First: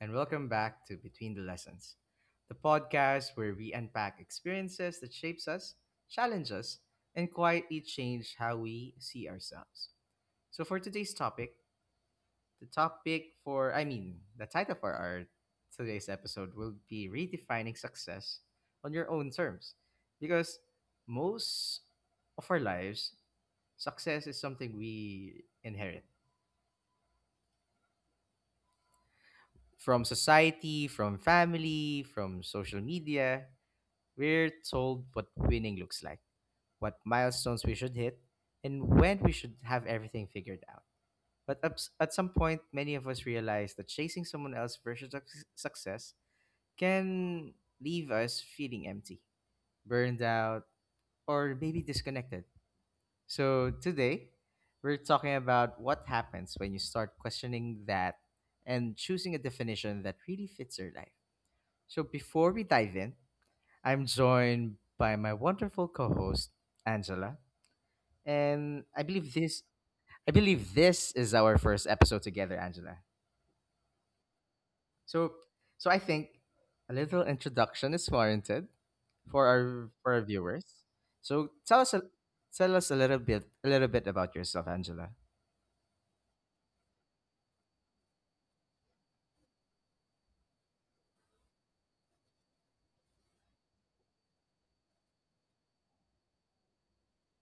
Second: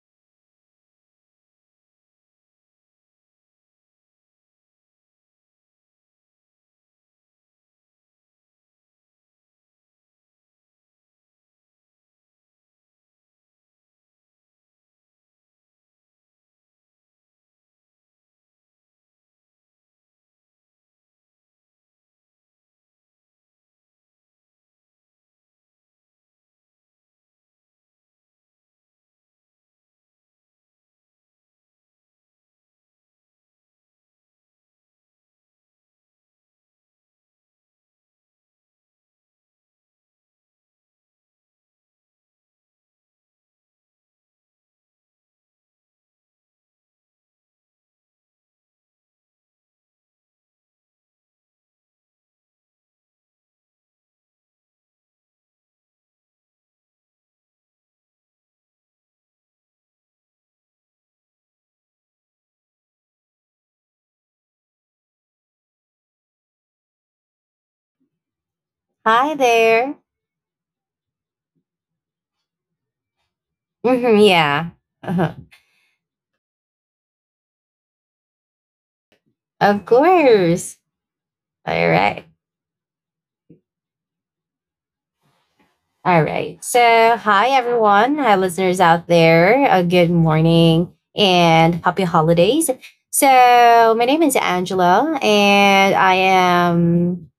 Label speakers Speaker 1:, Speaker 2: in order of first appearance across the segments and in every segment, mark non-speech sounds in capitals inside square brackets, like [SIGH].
Speaker 1: and welcome back to Between the Lessons, the podcast where we unpack experiences that shapes us, challenge us, and quietly change how we see ourselves. So for today's topic, the topic for I mean the title for our today's episode will be redefining success on your own terms. Because most of our lives, success is something we inherit, from society, from family, from social media. We're told what winning looks like, what milestones we should hit, and when we should have everything figured out. But at some point, many of us realize that chasing someone else's version of success can leave us feeling empty, burned out, or maybe disconnected. So today, we're talking about what happens when you start questioning that and choosing a definition that really fits your life. So before we dive in, I'm joined by my wonderful co-host Angela, and I believe
Speaker 2: Hi
Speaker 1: this
Speaker 2: there.
Speaker 1: I believe this is our first episode together, Angela.
Speaker 2: Mhm, yeah.
Speaker 1: So
Speaker 2: Uh-huh.
Speaker 1: so I think a little introduction is warranted for
Speaker 2: Of
Speaker 1: our for our viewers.
Speaker 2: course.
Speaker 1: So
Speaker 2: All right.
Speaker 1: tell us a little bit about yourself, Angela.
Speaker 2: All right. So, hi everyone. Hi listeners out there. A good morning and happy holidays. So, my name is Angela and I am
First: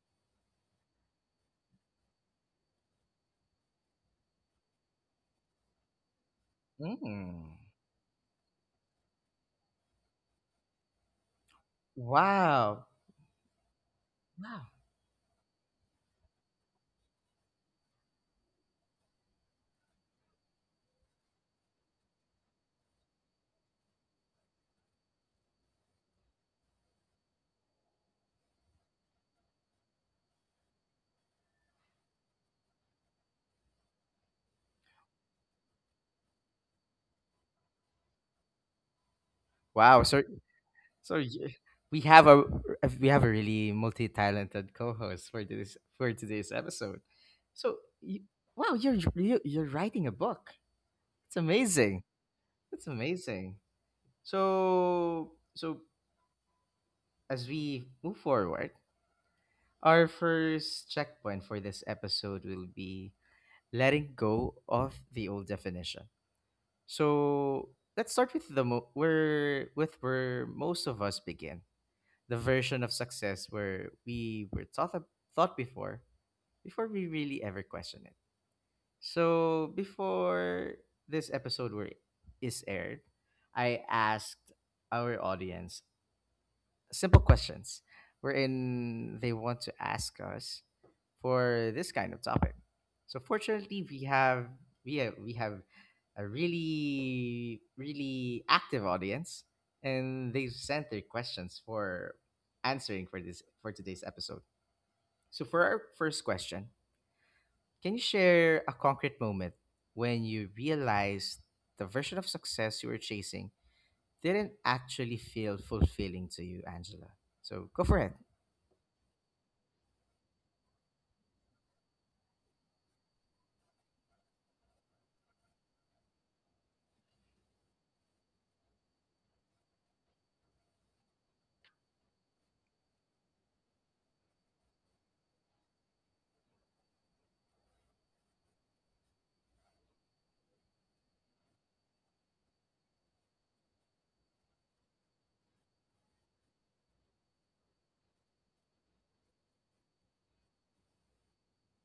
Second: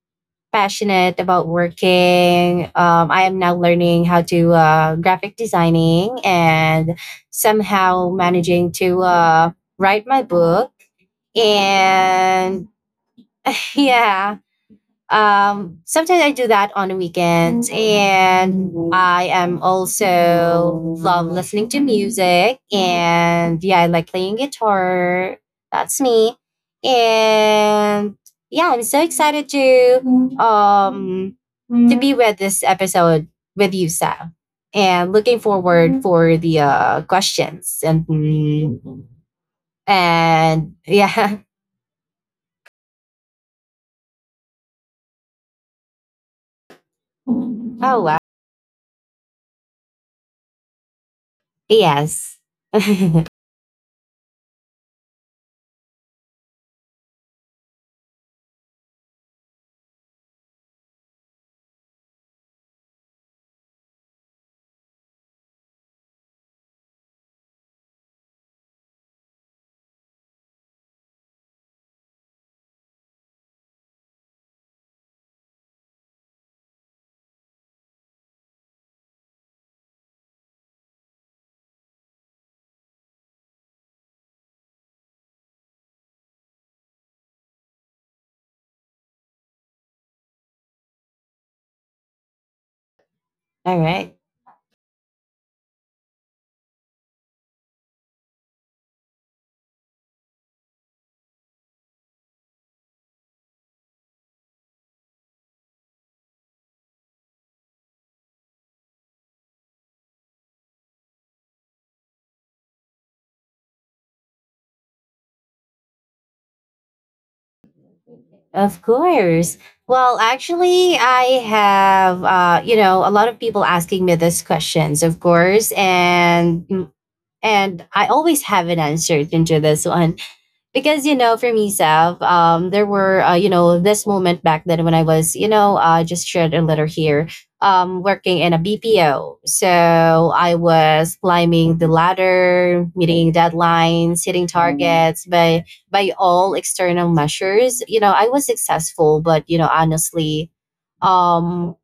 Speaker 2: passionate about working. I am now learning how to graphic designing and
Speaker 1: Mm.
Speaker 2: somehow managing to write my book and
Speaker 1: Wow.
Speaker 2: [LAUGHS] yeah,
Speaker 1: Wow.
Speaker 2: sometimes I do that on the weekends, and I am also love listening to music, and yeah, I like playing guitar. That's me, and yeah, I'm so excited um to be with this episode with you, Sam, and looking forward for the questions and
Speaker 1: Wow.
Speaker 2: and
Speaker 1: So
Speaker 2: yeah. [LAUGHS]
Speaker 1: y- We have a we have a really multi-talented co-host for this for today's episode. So,
Speaker 2: Oh wow,
Speaker 1: you, wow, you're writing a book. It's amazing.
Speaker 2: yes. [LAUGHS]
Speaker 1: It's
Speaker 2: All
Speaker 1: amazing. So, as we move forward, our first checkpoint for this episode will be letting go of the old definition. So, let's start with the mo- where with where most of us begin, the version of success where we were thought before we really ever question it. So before this episode were is aired, I asked our audience simple questions wherein they want to ask us for this kind of topic. So fortunately,
Speaker 2: right.
Speaker 1: we have a really really active audience, and they've sent their questions for answering for this for today's episode. So for our first question, can you share a concrete moment when you realized the version of success you were chasing didn't actually feel fulfilling to you, Angela? So go for it.
Speaker 2: Of course. Well, actually, I have, you know, a lot of people asking me these questions, of course, and I always have an answer into this one. Because, you know, for me, Sav, there were, you know, this moment back then when I was, you know, just shared a letter here, working in a BPO. So I was climbing the ladder, meeting deadlines, hitting targets. By all external measures, you know, I was successful. But, you know, honestly, um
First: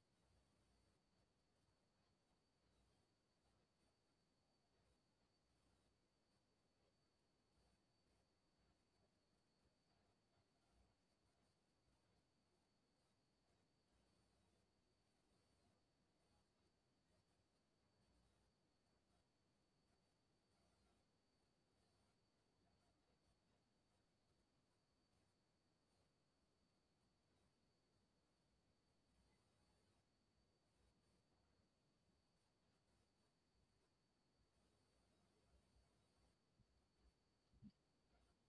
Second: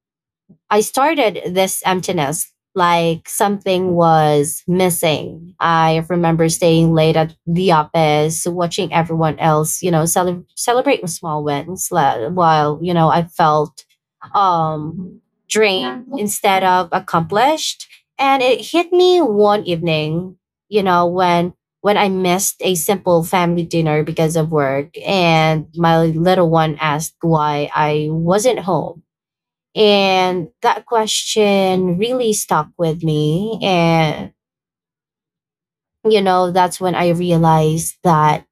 Speaker 2: I started this emptiness like something was missing. I remember staying late at the office, watching everyone else, you know, celebrating small wins, while, you know, I felt um drained instead of accomplished. And it hit me one evening, you know, when I missed a simple family dinner because of work and my little one asked why I wasn't home, and that question really stuck with me. And, you know, that's when I realized that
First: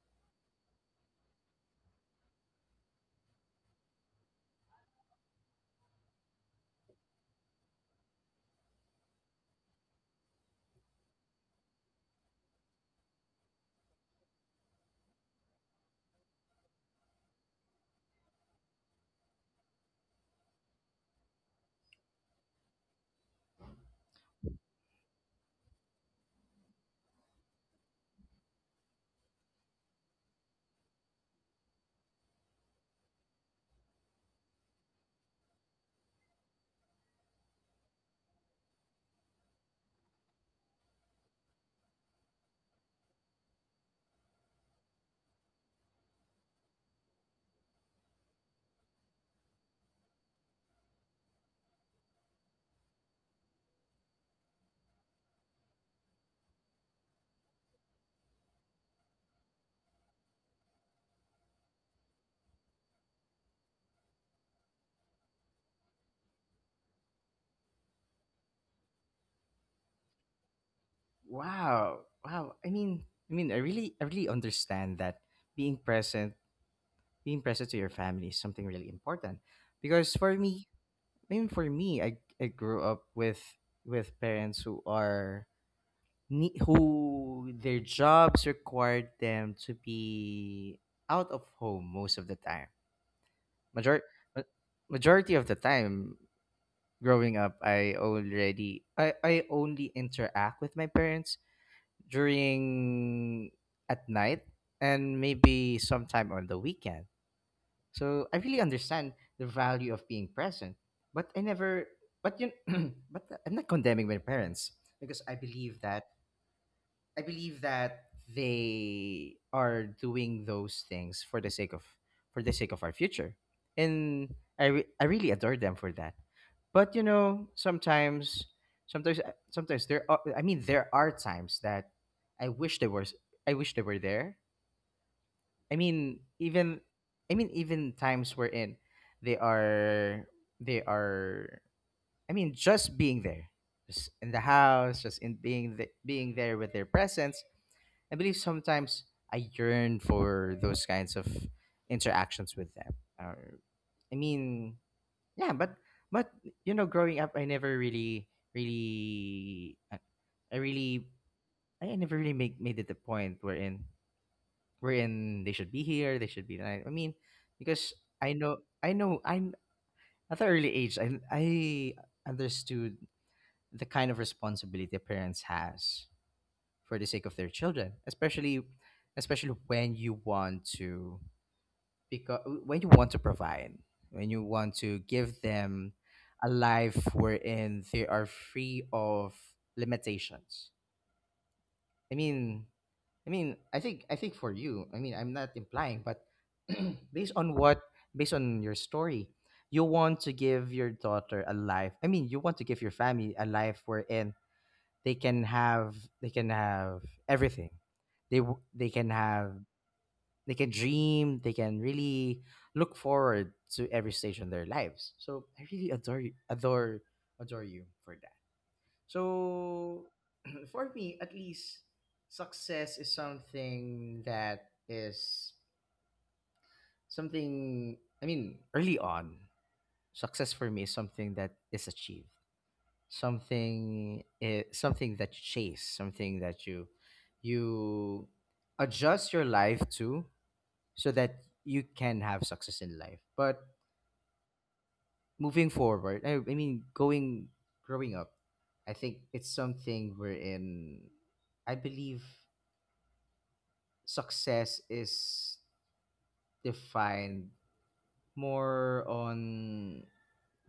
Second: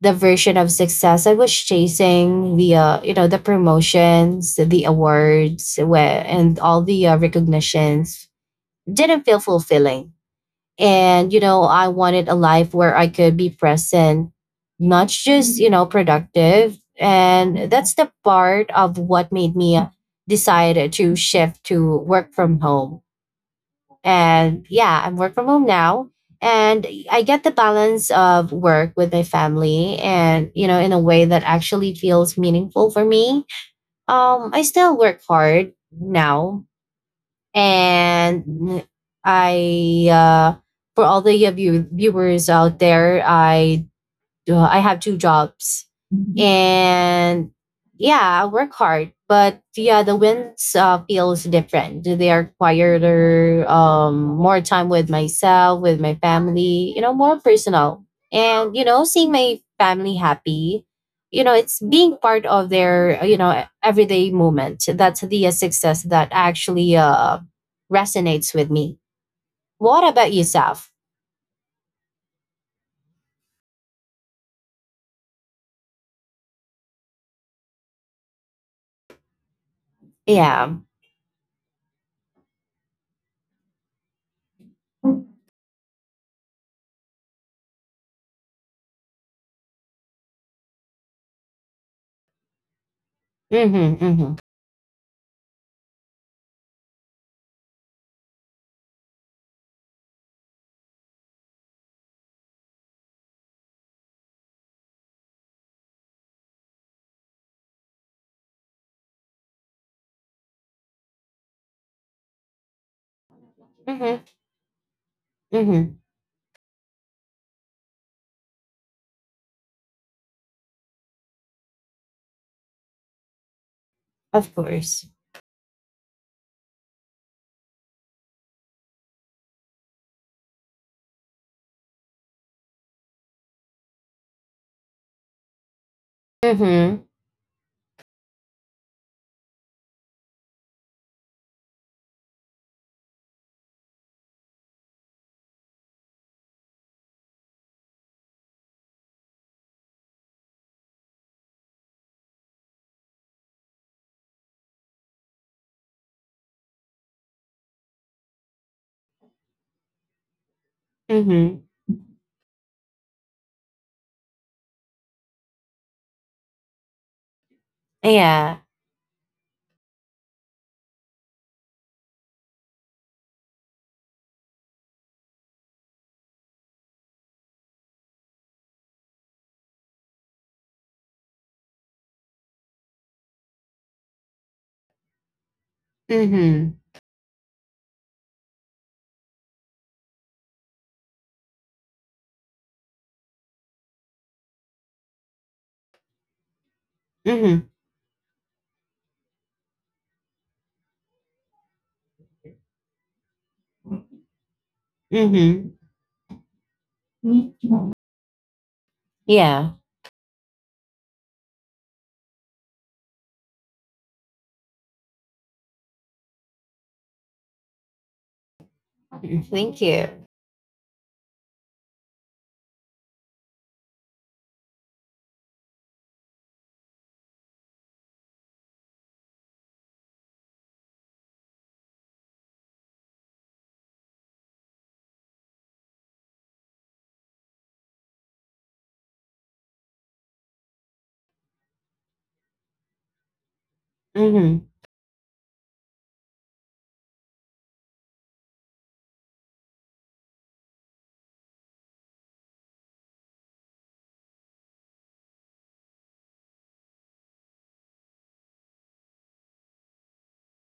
Speaker 2: the version of success I was chasing via, you know, the promotions, the awards, where, and all the recognitions didn't feel fulfilling. And, you know, I wanted a life where I could be present, not just, you know, productive. And that's the part of what made me decide to shift to work from home. And yeah, I'm work from home now. And I get the balance of work with my family and, you know, in a way that actually feels meaningful for me. I still work hard now. And I, for all the of you viewers out there, I have two jobs and yeah, I work hard. But yeah, the wins feels different. They are quieter, more time with myself, with my family. You know, more personal. And you know, seeing my family happy. You know, it's being part of their, everyday moment. That's the success that actually resonates with me. What about yourself?
Speaker 1: Wow. Wow. I mean, I really understand that being present, being present to your family is something really important. Because for me,
Speaker 2: Yeah.
Speaker 1: I mean, for me, I grew up with parents who are who their jobs required them to be out of home most of the time.
Speaker 2: Mm-hmm,
Speaker 1: Major-
Speaker 2: mm-hmm,
Speaker 1: ma- Majority of the time growing up, I only interact with my parents during at night and maybe sometime on the weekend. So I really understand the value of being present, but I never but you [CLEARS THROAT] but I'm not condemning
Speaker 2: mm-hmm,
Speaker 1: my parents because I believe
Speaker 2: mm-hmm.
Speaker 1: that I believe that they are doing those things for the sake of our future, and
Speaker 2: Of course.
Speaker 1: I really adore them for that. But you know, sometimes there are times that I wish they were s- I wish they were there. I mean even
Speaker 2: Mhm.
Speaker 1: I mean even times wherein they are they are I mean just being there, just in the house, just in being there with their presence. I believe sometimes I yearn for those kinds of interactions with them. Or, I mean, yeah, but you know, growing up, I never really, really, I really,
Speaker 2: Mhm.
Speaker 1: I never really make made it the point wherein they should be here, they should be there. I mean, because I know,
Speaker 2: Yeah.
Speaker 1: I know, I'm at the early age, I understood the kind of responsibility a parents has for the sake of their children, especially when you want to, because when you want to provide, when you want to give them a
Speaker 2: Mhm.
Speaker 1: life wherein they are free of limitations. I mean, I think for you, I mean, I'm not implying, but [CLEARS THROAT] based on
Speaker 2: Mhm.
Speaker 1: what based on your story, you want to give your daughter a life. I mean, you want to give your family a life wherein they can
Speaker 2: Mhm.
Speaker 1: have they can have everything they can have,
Speaker 2: Yeah.
Speaker 1: they can dream, they can really look forward to every stage in their lives. So I really adore you for that.
Speaker 2: Thank
Speaker 1: So
Speaker 2: you.
Speaker 1: [CLEARS THROAT] for me at least, success is something that is something I mean early on, success for me is something that is achieved, something that you chase, something that you adjust your life to so that you can have success in life. But
Speaker 2: Mhm.
Speaker 1: moving forward, I mean going growing up, I think it's something we're in I believe success is defined more on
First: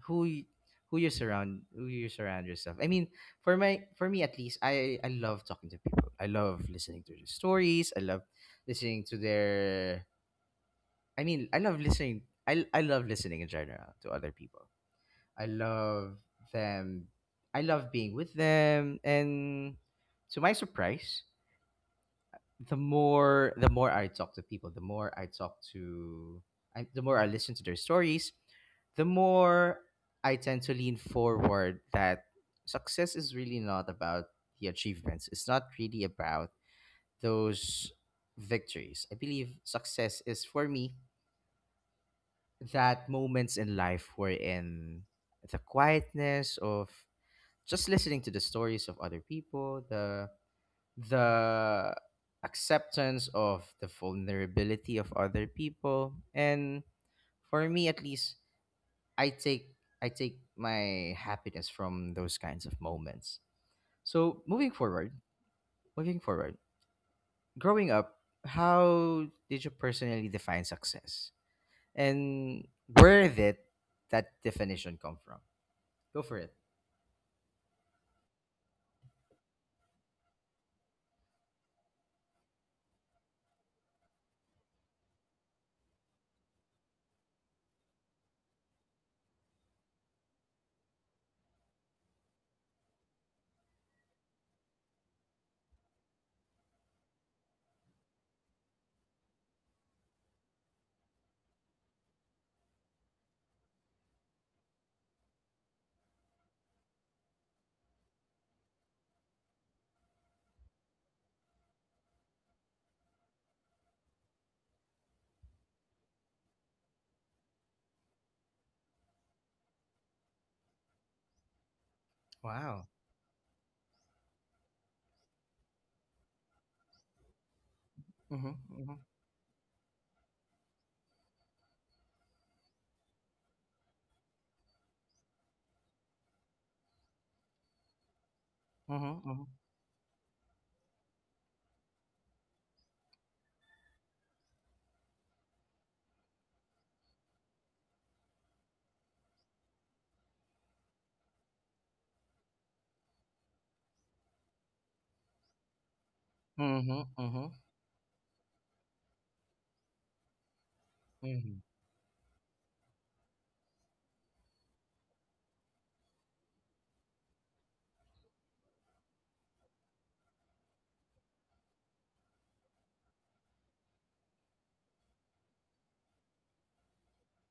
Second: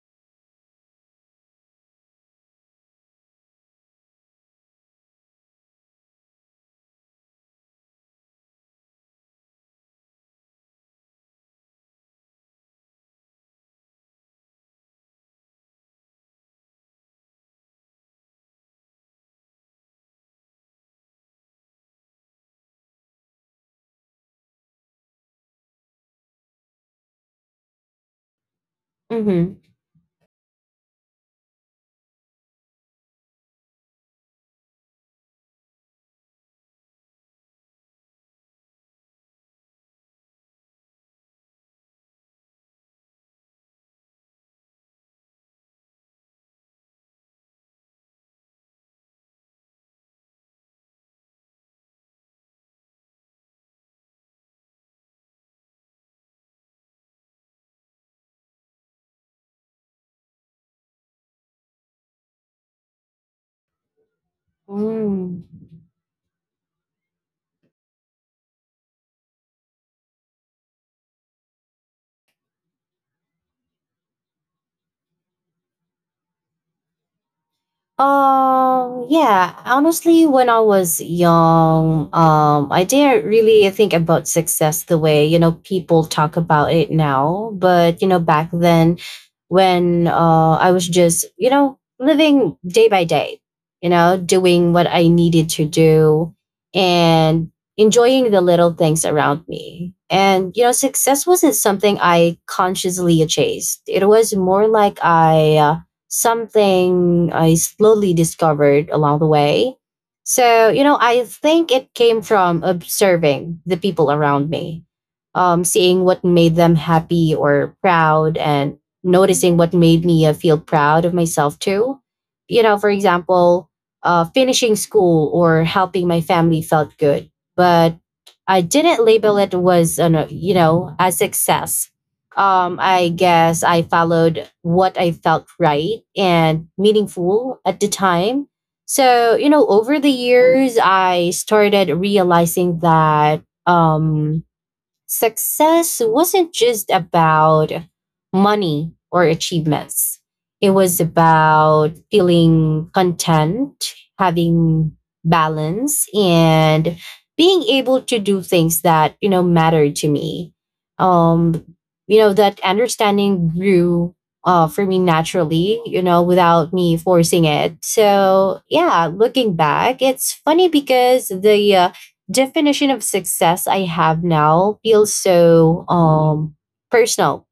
Speaker 1: who y- who you surround yourself. I mean, for me at least, I love talking to people, I love listening to their stories, I love listening to their I mean I love listening I love listening in general to other people. i love them I love being with them. And to my surprise, the more I talk to people, the more I listen to their stories, the
Speaker 2: Mhm.
Speaker 1: more I tend to lean forward that success is really not about the achievements. It's not really about those victories. I believe success is, for me, that moments in life were in the quietness of just listening to the stories of other people, the acceptance of the vulnerability of other people. And for me at least, i take I take my happiness from those kinds of moments. So
Speaker 2: Mm.
Speaker 1: moving forward, growing up, how did you personally define success, and where did that definition come from? Go for it.
Speaker 2: Yeah, honestly, when I was young, I didn't really think about success the way, you know, people talk about it now. But, you know, back then when I was just, you know, living day by day, you know, doing what I needed to do and enjoying the little things around me. And, you know, success wasn't something I consciously chased. It was more like I something I slowly discovered along the way. So, you know, I think it came from observing the people around me, seeing what made them happy or proud, and noticing what made me feel proud of myself too. You know,
Speaker 1: Wow.
Speaker 2: for example, finishing school or helping my family felt good, but
Speaker 1: mhm
Speaker 2: I
Speaker 1: mhm
Speaker 2: didn't label it was, you know, a success. I guess I followed what I felt right and meaningful at the time.
Speaker 1: mhm
Speaker 2: So,
Speaker 1: mhm
Speaker 2: you know, over the years, I started realizing that, success wasn't just about money or achievements. It was about feeling content, having balance, and
Speaker 1: mhm mhm
Speaker 2: being able to do things that, you know, mattered to me.
Speaker 1: Mhm.
Speaker 2: Um, that understanding grew, for me naturally, you know, without me forcing it. So, yeah, looking back, it's funny because the definition of success I have now feels so personal.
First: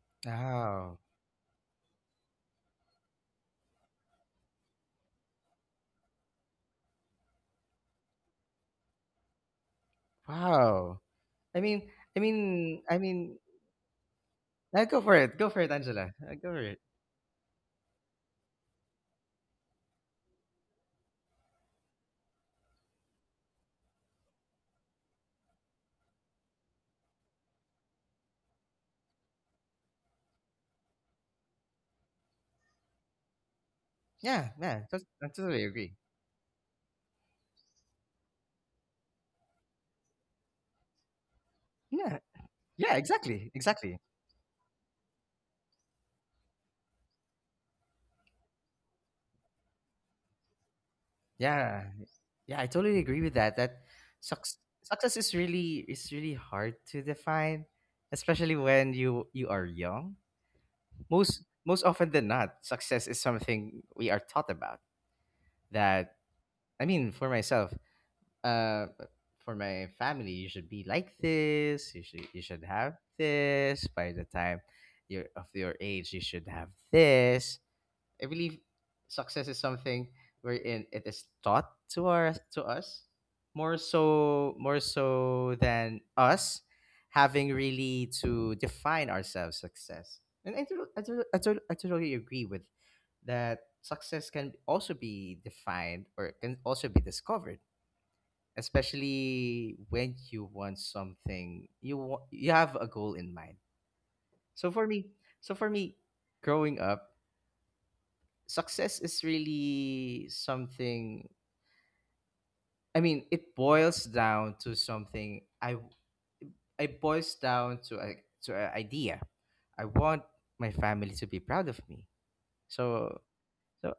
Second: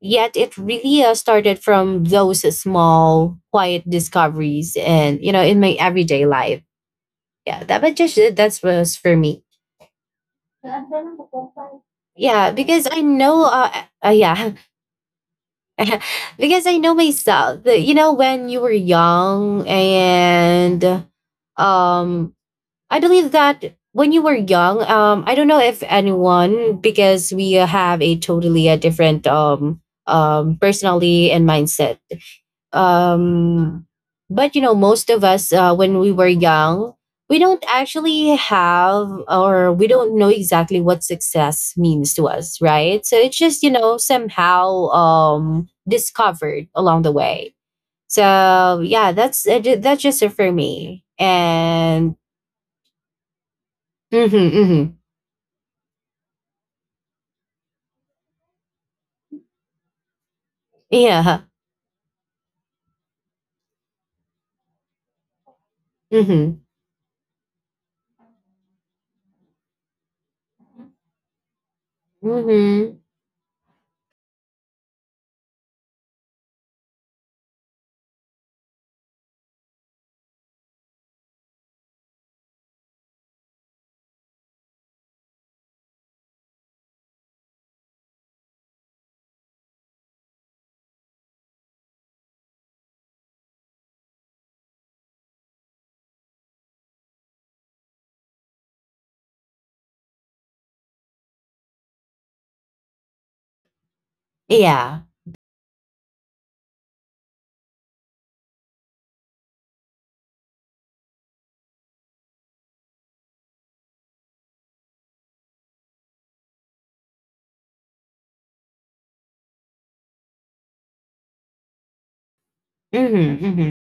Speaker 2: Yet it
Speaker 1: Wow.
Speaker 2: really started from those small, quiet discoveries, and you know, in my everyday life. Yeah, that's was for me.
Speaker 1: Wow. I mean,
Speaker 2: Yeah, because
Speaker 1: I
Speaker 2: I
Speaker 1: mean,
Speaker 2: know. Yeah,
Speaker 1: Go for it,
Speaker 2: [LAUGHS]
Speaker 1: Angela. Go for
Speaker 2: because I
Speaker 1: it.
Speaker 2: know myself. That, you know, when you were young and um I believe that when you were young, I don't know if anyone, because we have a totally a different personality and mindset. Um,
Speaker 1: Yeah,
Speaker 2: but you know,
Speaker 1: yeah,
Speaker 2: most of
Speaker 1: I
Speaker 2: us,
Speaker 1: totally agree.
Speaker 2: when we were young, we don't actually have or we don't know exactly what success means
Speaker 1: Yeah,
Speaker 2: to us,
Speaker 1: yeah,
Speaker 2: right? So it's
Speaker 1: exactly,
Speaker 2: just, you know,
Speaker 1: exactly.
Speaker 2: somehow, discovered along the way. So yeah, that's just it for me.
Speaker 1: Yeah,
Speaker 2: And
Speaker 1: yeah, I totally agree with that. That
Speaker 2: mhm,
Speaker 1: success,
Speaker 2: mhm.
Speaker 1: success is really hard to define, especially when you are young.
Speaker 2: Yeah.
Speaker 1: Most often than not, success is something we are taught about. That
Speaker 2: Mhm.
Speaker 1: I mean, for myself, uh, for my family, you should be like this, you should have
Speaker 2: Mhm.
Speaker 1: this by the time you're of your age, you should have this. I believe success is something wherein it is taught to us, more so than us having really to define ourselves success. And I totally agree with that success can also be defined or can also be discovered, especially when you want something, you have a goal in mind. so for
Speaker 2: Yeah.
Speaker 1: me so for me, growing up, success is really something, I mean it boils down to something I boils down to a to an idea. I want my family to be proud of me. so
Speaker 2: Mhm. Mhm.
Speaker 1: so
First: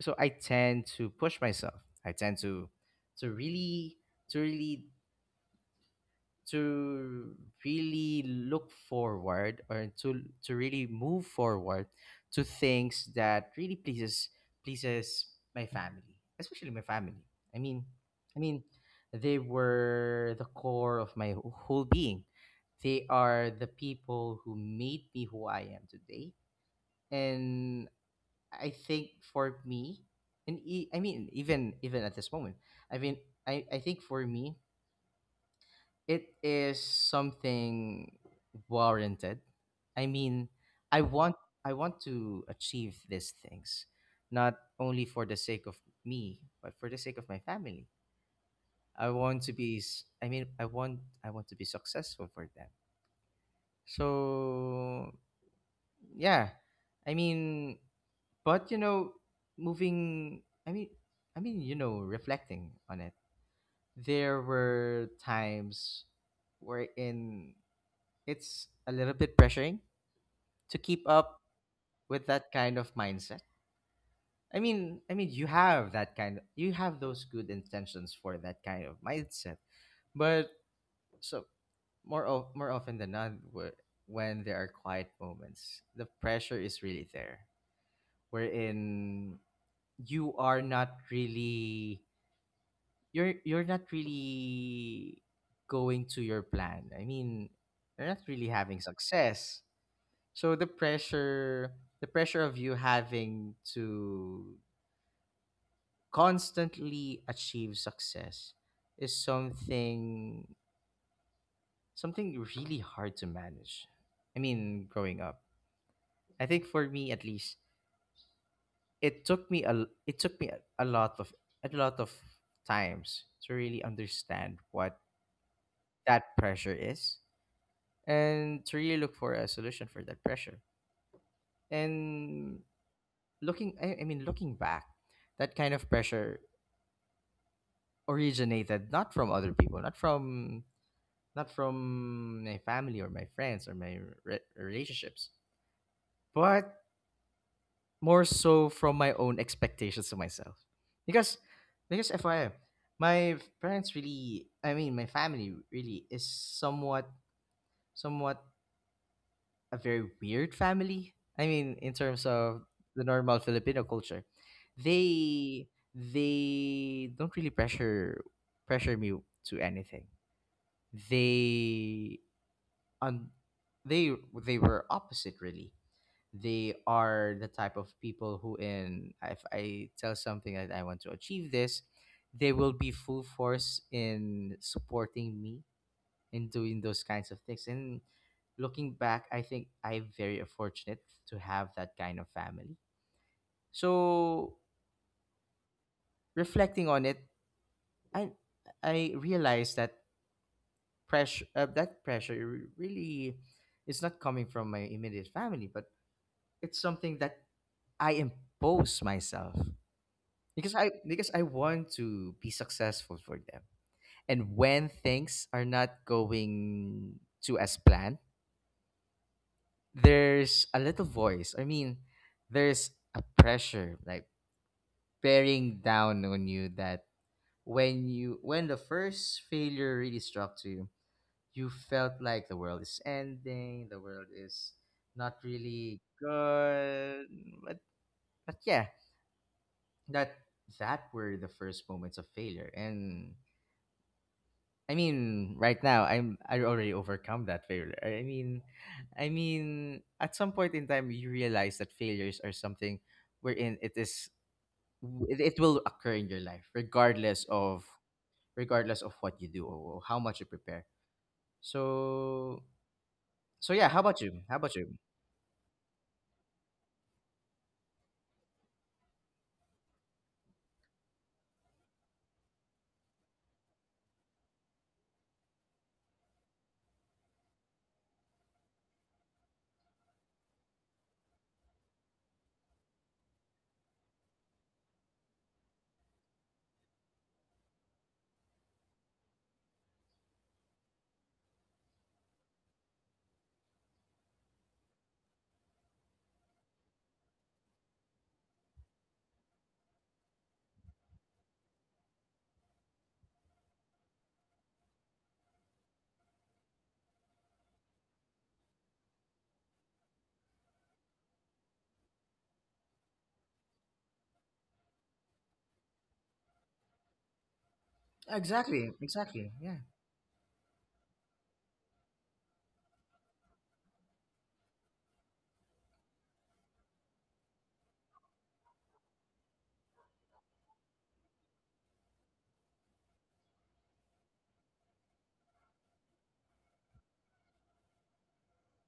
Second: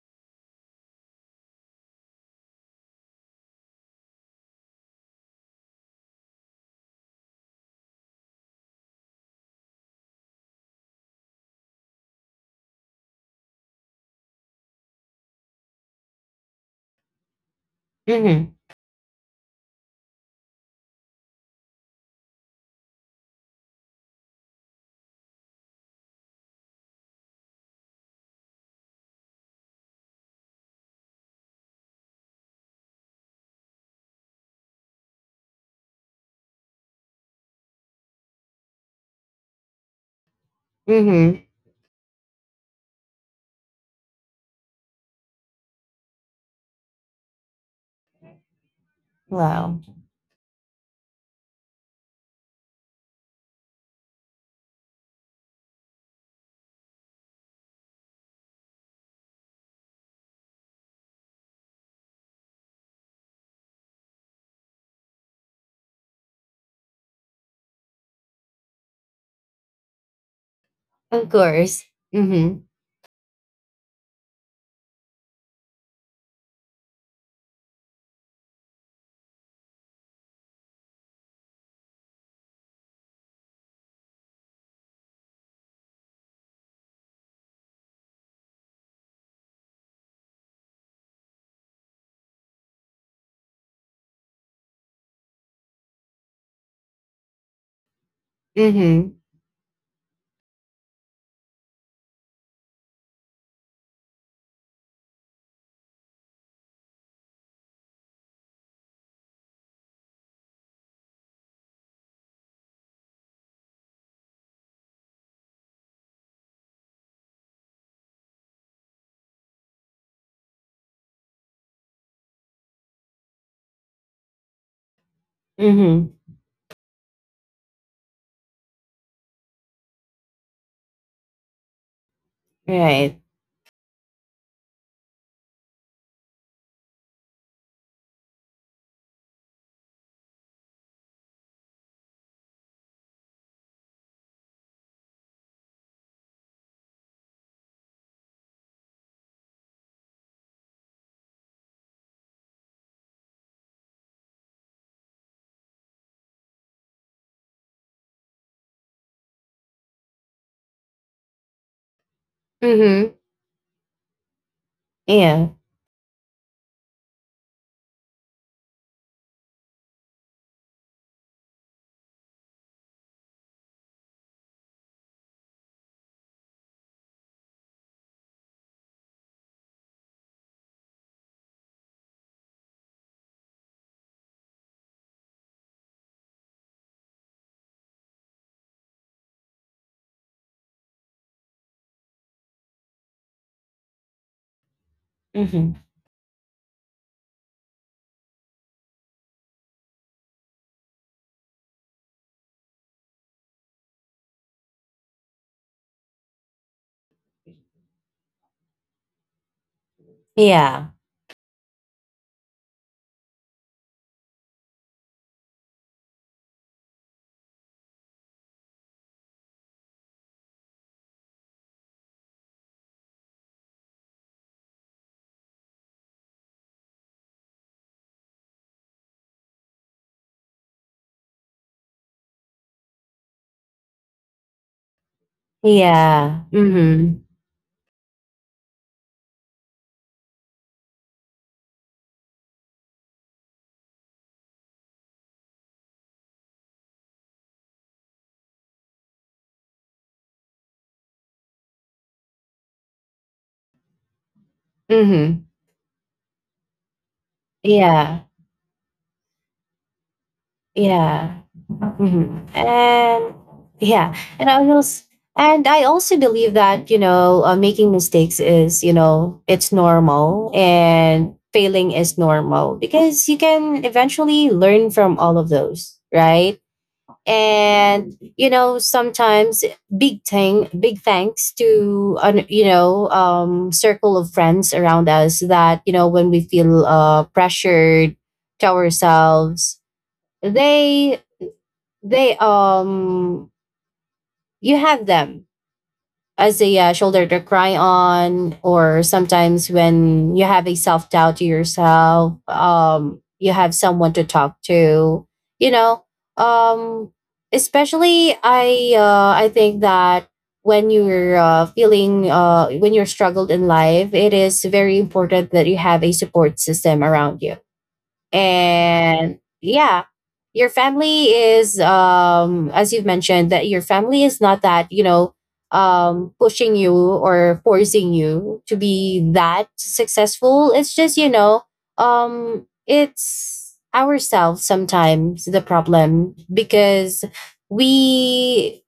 Speaker 1: so I tend to push myself, I tend to to really to really to really look forward, or to really move forward to things that really pleases my family, especially my family. i mean i
Speaker 2: Mhm.
Speaker 1: mean they were the core of my whole being. They are the people who made me who I am today. And I think for me, and e- I mean even even at this moment, i mean I think for me it is something warranted. I mean, I want
Speaker 2: Mhm.
Speaker 1: I want to achieve these things, not only for the sake of me, but for the sake of my family. I want to be
Speaker 2: Wow.
Speaker 1: s- I mean, I want to be successful for them. So, yeah. I mean, but you know, moving I mean, I mean, you know, reflecting on it, there were times wherein it's a little bit pressuring to keep
Speaker 2: Of
Speaker 1: up
Speaker 2: course.
Speaker 1: with that
Speaker 2: Mhm.
Speaker 1: kind of mindset. You have that kind of, you have those good intentions for that kind of mindset, but so more often than not, when there are quiet moments, the pressure is really there. Wherein you are not really, you're not really going to your plan. I mean, you're not really having
Speaker 2: Mhm.
Speaker 1: success. So the pressure of you having to constantly achieve success is something really hard to manage. I mean, growing up. I think for me at least, it took me a lot of a lot of times to really understand what
Speaker 2: Mhm.
Speaker 1: that pressure is and to really look for a solution for that pressure. And
Speaker 2: Right.
Speaker 1: looking I mean looking back, that kind of pressure originated not from other people, not from my family or my friends or my relationships, but more so from my own expectations to myself. Because because FYI, my parents really, my family really is somewhat a very weird family. I mean, in terms of the
Speaker 2: Mhm.
Speaker 1: normal Filipino culture,
Speaker 2: Yeah.
Speaker 1: they they don't really pressure me to anything. They un- they they were opposite really. They are the type of people who in if I tell something that I want to achieve this, they will be full force in supporting me in doing those kinds of things. And looking back, I think I'm very fortunate to have that kind of family. So
Speaker 2: Mhm.
Speaker 1: reflecting on it, i I realized that pressure really is not coming from my immediate family, but it's something that I impose myself, because
Speaker 2: Yeah.
Speaker 1: i because i want to be successful for them. And when things are not going to as planned, there's a little voice I mean there's a pressure like bearing down on you, that when the first failure really struck to you, you felt like the world is ending, the world is not really
Speaker 2: Yeah. Mhm.
Speaker 1: good. But but yeah, that that were the first moments of failure. And right now I already overcome that failure. I mean, at some point in time you realize that failures are something wherein it is it,
Speaker 2: Mhm.
Speaker 1: it will occur in your life
Speaker 2: Yeah.
Speaker 1: regardless of what you do or how much you prepare.
Speaker 2: Yeah. Hmm.
Speaker 1: So
Speaker 2: And
Speaker 1: so yeah, how
Speaker 2: yeah,
Speaker 1: about you?
Speaker 2: and I also believe that you know, making mistakes is, you know, it's normal and failing is normal because you can eventually learn from all of those, right? And you know sometimes big thanks to an, you know, circle of friends around us that you know when we feel pressured to ourselves, they they you have them as a shoulder to cry on, or sometimes when you have a self-doubt to yourself, you have someone to talk to, you know um especially I think that when you're, feeling, when you're struggled in life, it is very important that you have a support system around you.
Speaker 1: Exactly,
Speaker 2: And
Speaker 1: exactly. Yeah.
Speaker 2: yeah, your family is, as you've mentioned, that your family is not that, you know, pushing you or forcing you to be that successful. It's just, you know, it's ourselves sometimes the problem, because we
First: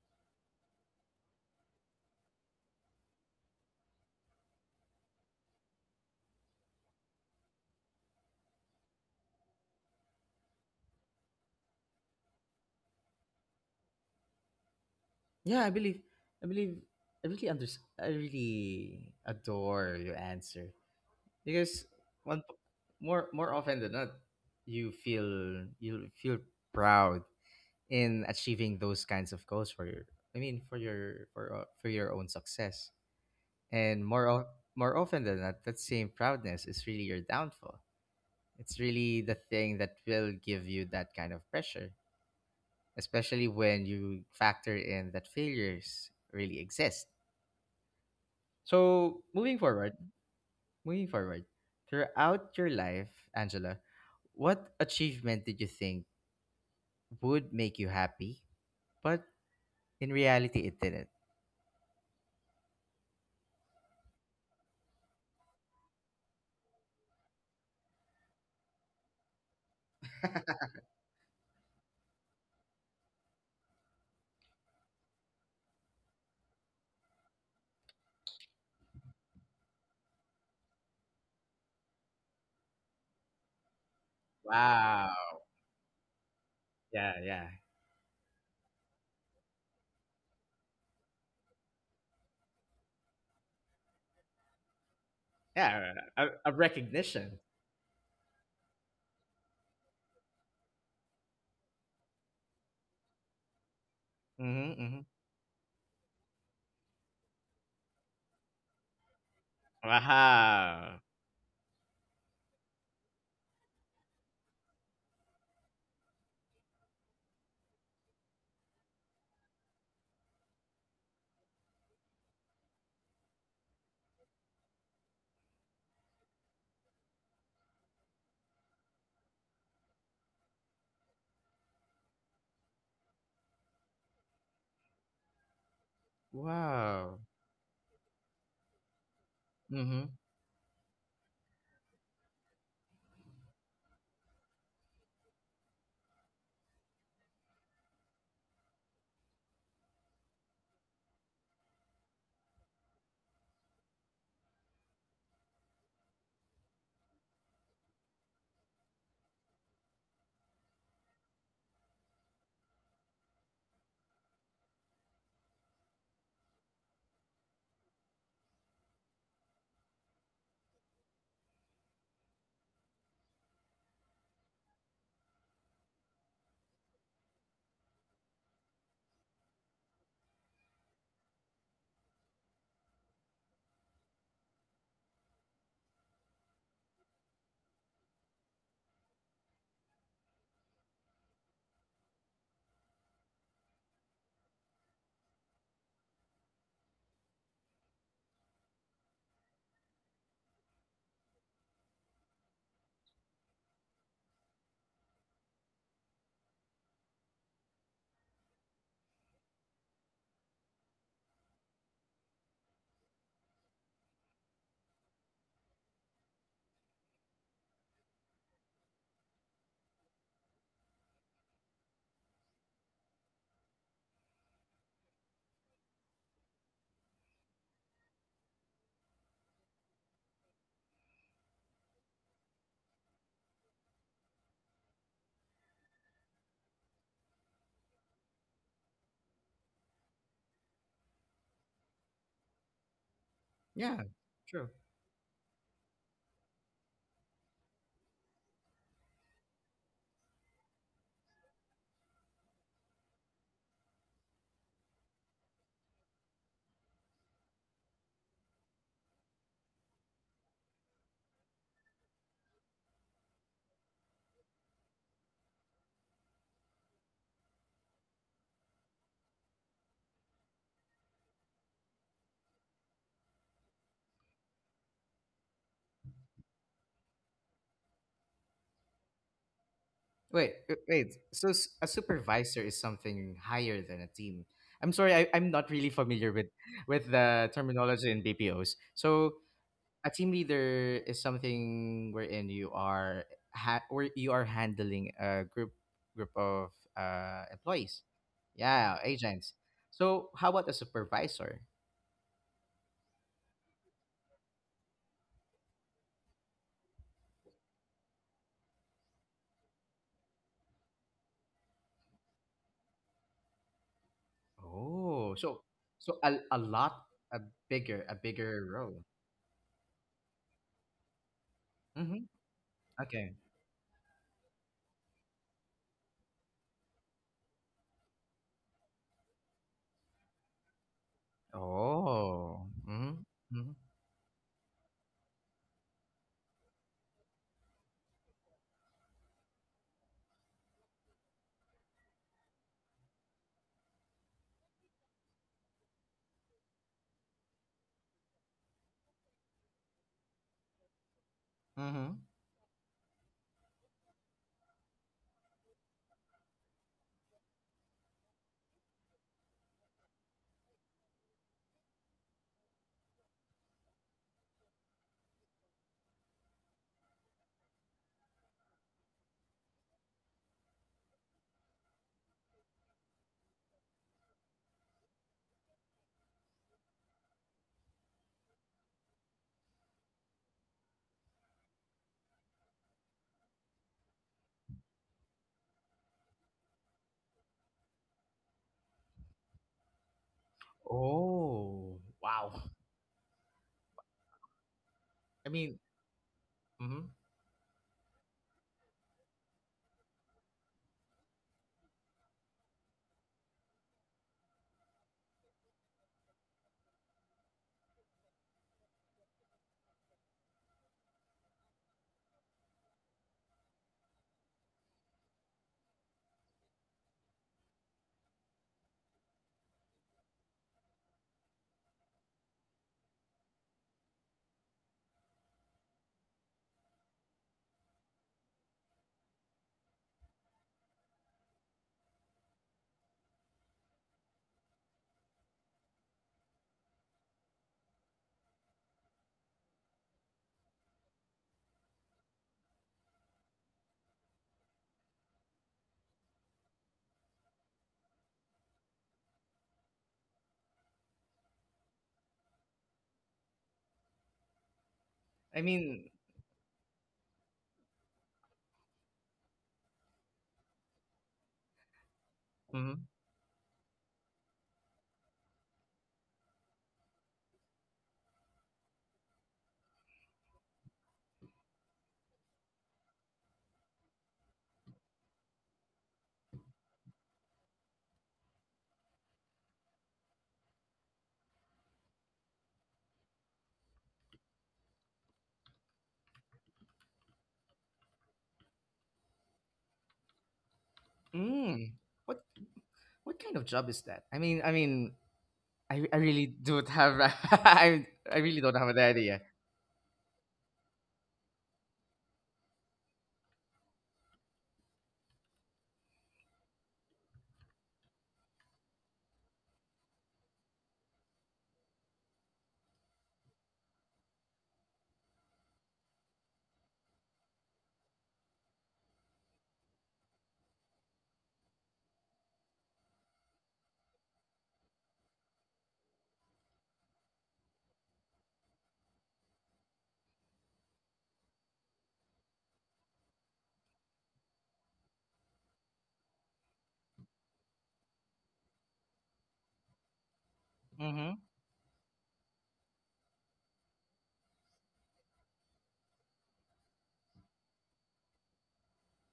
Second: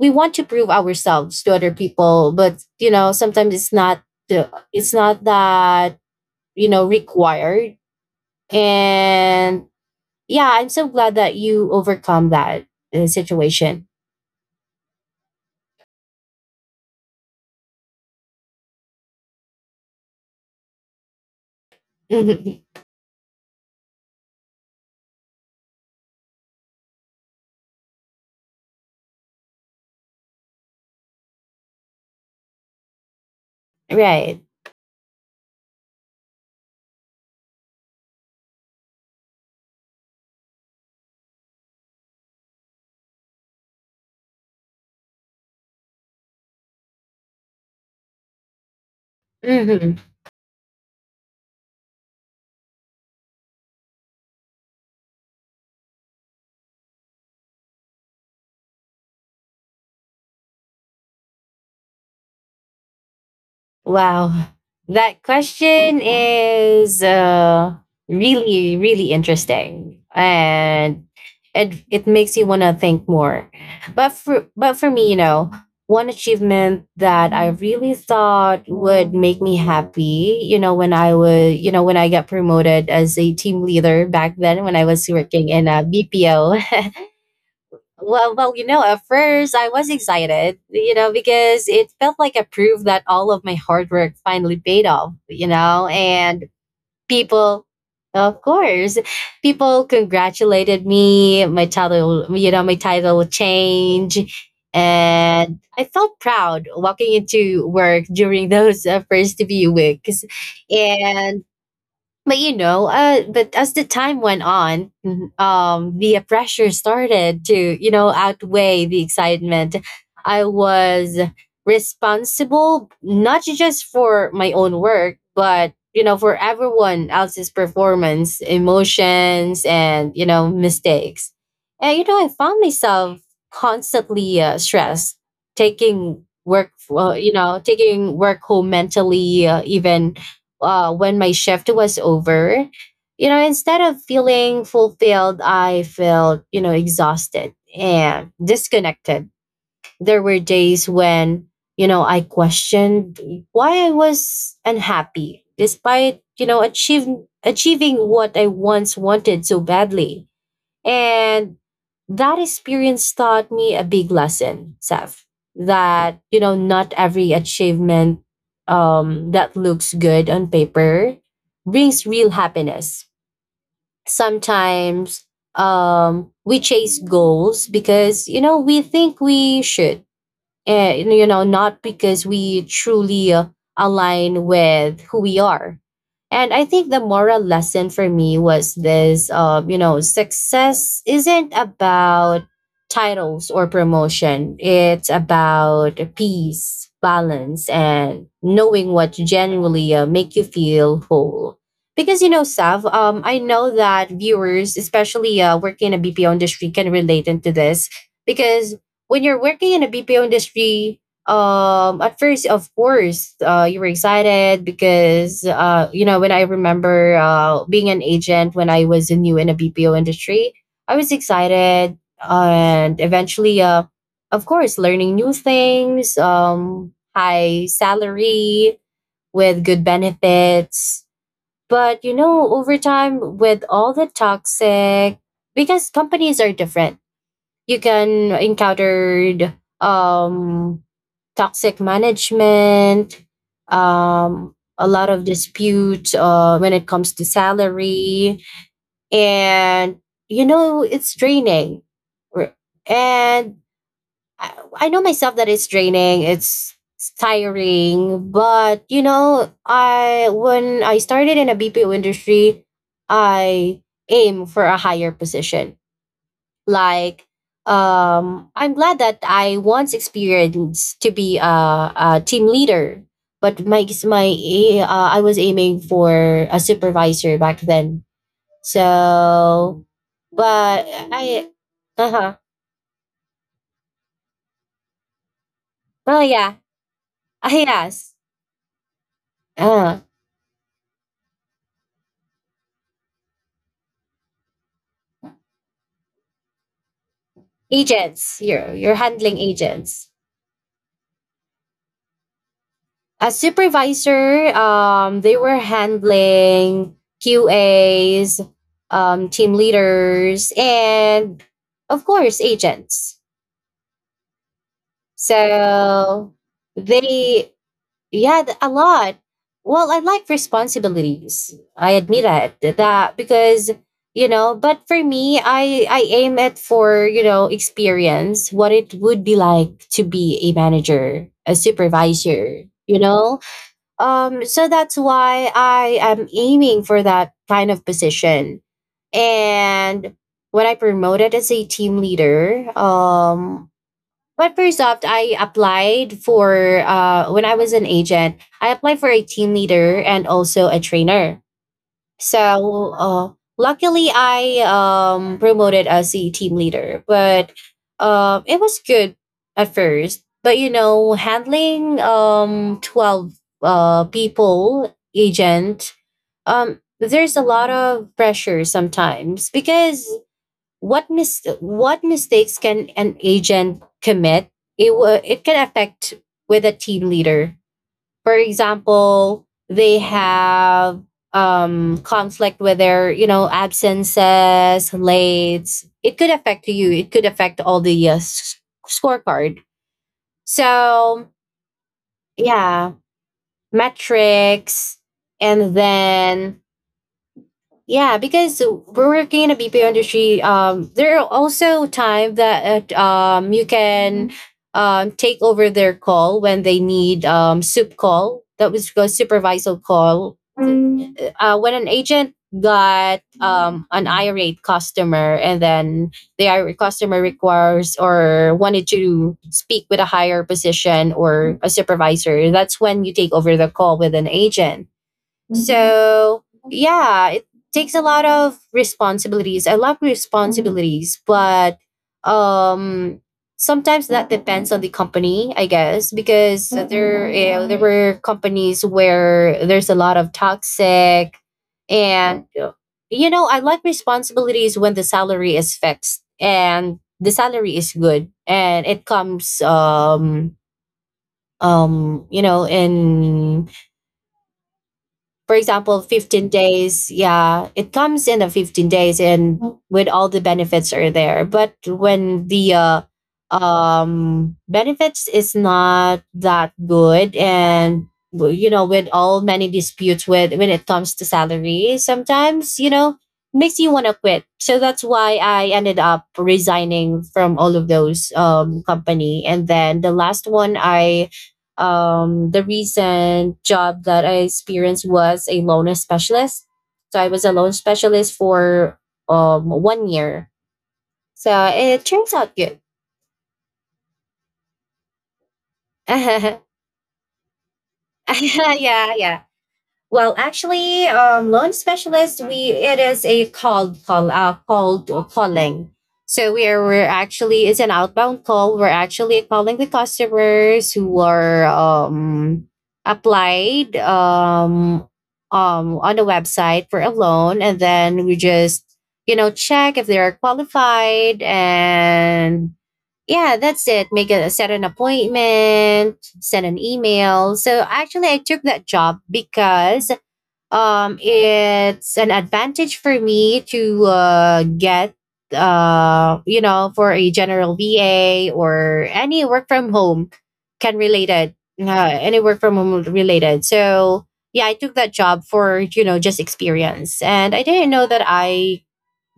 Speaker 2: we want to prove ourselves to other people, but you know sometimes it's not that, you know, required. And yeah, I'm so glad that you overcome that situation. [LAUGHS]
Speaker 1: Yeah, I believe I believe I really under I really adore your answer. Because one p-
Speaker 2: Mhm.
Speaker 1: more more often than not, you feel proud in achieving those kinds of goals for your, I mean for your own success. And
Speaker 2: Right.
Speaker 1: more often than not, that same proudness is really your downfall. It's really the thing that will give you that kind of pressure, especially when you factor in that failures really exist. So,
Speaker 2: Hmm.
Speaker 1: moving forward, throughout your life, Angela, what achievement did you think would make you happy, but in reality it didn't?
Speaker 2: Wow. That question is, really, really interesting.
Speaker 1: [LAUGHS]
Speaker 2: And it makes you want to think more. But for me, you know, one achievement that I really thought would make me happy, you know, you know, when I got promoted as a team leader back then when I was
Speaker 1: Wow.
Speaker 2: working in a BPO.
Speaker 1: Yeah, yeah.
Speaker 2: Well, you know, at first I was excited, you know, because it felt like a proof that all of my hard work finally paid off, you know,
Speaker 1: Yeah, a recognition.
Speaker 2: people, of course, people congratulated me. My my title would change.
Speaker 1: Mm-hmm, mm-hmm.
Speaker 2: And I felt proud walking into work during those first few weeks.
Speaker 1: Wow.
Speaker 2: But you know, but as the time went on, the pressure started to, you know, outweigh the excitement. I was responsible not just for my own work, but you know, for everyone else's performance, emotions, and you know, mistakes. And you know, I found myself constantly, stressed,
Speaker 1: Wow.
Speaker 2: taking work home mentally,
Speaker 1: Mm-hmm.
Speaker 2: even, when my shift was over, you know, instead of feeling fulfilled, I felt, you know, exhausted and disconnected. There were days when, you know, I questioned why I was unhappy despite, you know, achieving what I once wanted so badly. And that experience taught me a big lesson, Seth, that, you know, not every achievement, that looks good on paper brings real happiness. Sometimes, we chase goals because, you know, we think we should, you know, not because we truly, align with who we are. And I think the moral lesson for me was this, you know, success isn't about titles or promotion. It's about peace, balance, and knowing what genuinely, make you feel whole. Because, you know, Sav, I know that viewers, especially working in a BPO industry, can relate into this because when you're working in the BPO industry, at first, of course, you were excited because, you know, when I remember, being an agent when I was new in the BPO industry, I was excited and eventually, of course, learning new things, high salary with good benefits. But, you know, over time, with all the toxic, because companies are different you can encounter, um, toxic management,
Speaker 1: Yeah, true.
Speaker 2: a lot of disputes, when it comes to salary. And, you know, it's draining. R- And I know myself that it's draining, it's tiring. But, you know, I when I started in a BPO industry, I aim for a higher position like, I'm glad that I once experienced to be a team leader, but my I was aiming for a supervisor back then. So,
Speaker 1: Wait,
Speaker 2: but
Speaker 1: wait.
Speaker 2: I,
Speaker 1: So a
Speaker 2: uh huh.
Speaker 1: supervisor is something higher than a team. I'm sorry, I'm not really
Speaker 2: Oh
Speaker 1: familiar
Speaker 2: yeah,
Speaker 1: with
Speaker 2: [LAUGHS]
Speaker 1: the
Speaker 2: yes.
Speaker 1: terminology in BPOs. So
Speaker 2: Uh,
Speaker 1: a team leader is something wherein you are where you are handling a group group of employees.
Speaker 2: Agents. You're
Speaker 1: Yeah,
Speaker 2: handling
Speaker 1: agents.
Speaker 2: agents.
Speaker 1: So how about a supervisor?
Speaker 2: As supervisor, they were handling QAs, team leaders, and of course agents.
Speaker 1: Oh, so so
Speaker 2: So
Speaker 1: a, a lot a
Speaker 2: they
Speaker 1: a
Speaker 2: you had a
Speaker 1: bigger role.
Speaker 2: lot. Well, I like responsibilities. I admit
Speaker 1: Mm-hmm.
Speaker 2: it that
Speaker 1: Okay.
Speaker 2: because but for me, I aim it for experience, what it would be like to be a manager, a supervisor.
Speaker 1: Oh. Mhm. Mhm.
Speaker 2: So that's why I am aiming for that kind of position. And when I promoted as a team leader, but first off, I applied for when I was an agent, I applied for a team leader and also a trainer.
Speaker 1: Mhm.
Speaker 2: So luckily, I promoted as a team leader, but it was good at first. But you know, handling 12 people, agent, there's a lot of pressure sometimes because what mistakes can an agent commit? It can affect with a team leader. For example, they have conflict with their absences, lates. It could affect you, it could affect all the scorecard, so
Speaker 1: Oh, wow.
Speaker 2: yeah, metrics.
Speaker 1: I
Speaker 2: And
Speaker 1: mean,
Speaker 2: then
Speaker 1: mhm.
Speaker 2: yeah, because we're working in a BPO industry, there are also time that you can take over their call when they need soup call that was a supervisor call, when an agent got an irate customer and then the irate customer requires or wanted to speak with a higher position or a supervisor, that's when you take over the call with an agent. So yeah, it takes a lot of responsibilities. I love responsibilities, but um sometimes that depends on the company, I guess, because there you know, there were companies where there's a lot of toxic. And you know, I like responsibilities when the salary is fixed and the salary is good and it comes you know, in for
Speaker 1: I
Speaker 2: example
Speaker 1: mean,
Speaker 2: 15 days. Yeah, it comes in the 15 days and with all the benefits are there. But when the
Speaker 1: mhm.
Speaker 2: benefits is not that good and well, you know, with all many disputes with when it comes to salary sometimes, you know, makes you want to quit. So that's why I ended up resigning from all of those company. And then the last one I the recent job that I experienced was a loan specialist. So I was a loan specialist for 1 year. So
Speaker 1: Mm.
Speaker 2: it turns
Speaker 1: What
Speaker 2: out good.
Speaker 1: what kind of job is that?
Speaker 2: [LAUGHS]
Speaker 1: I really
Speaker 2: Yeah,
Speaker 1: don't [LAUGHS] I really don't have an
Speaker 2: yeah.
Speaker 1: idea.
Speaker 2: Well, actually, loan specialist, we it is a cold call, cold calling. So we're actually, it's an outbound call. We're actually calling the customers who are applied on the website for a loan, and then we just, you know, check if they are qualified, and yeah, that's it. Make a Set an appointment, send an email. So actually, I took that job because it's an advantage for me to get you know, for a general VA or any work from home can
Speaker 1: Mhm.
Speaker 2: related, any work from home related. So yeah, I took that job for, you know, just experience. And I didn't know that i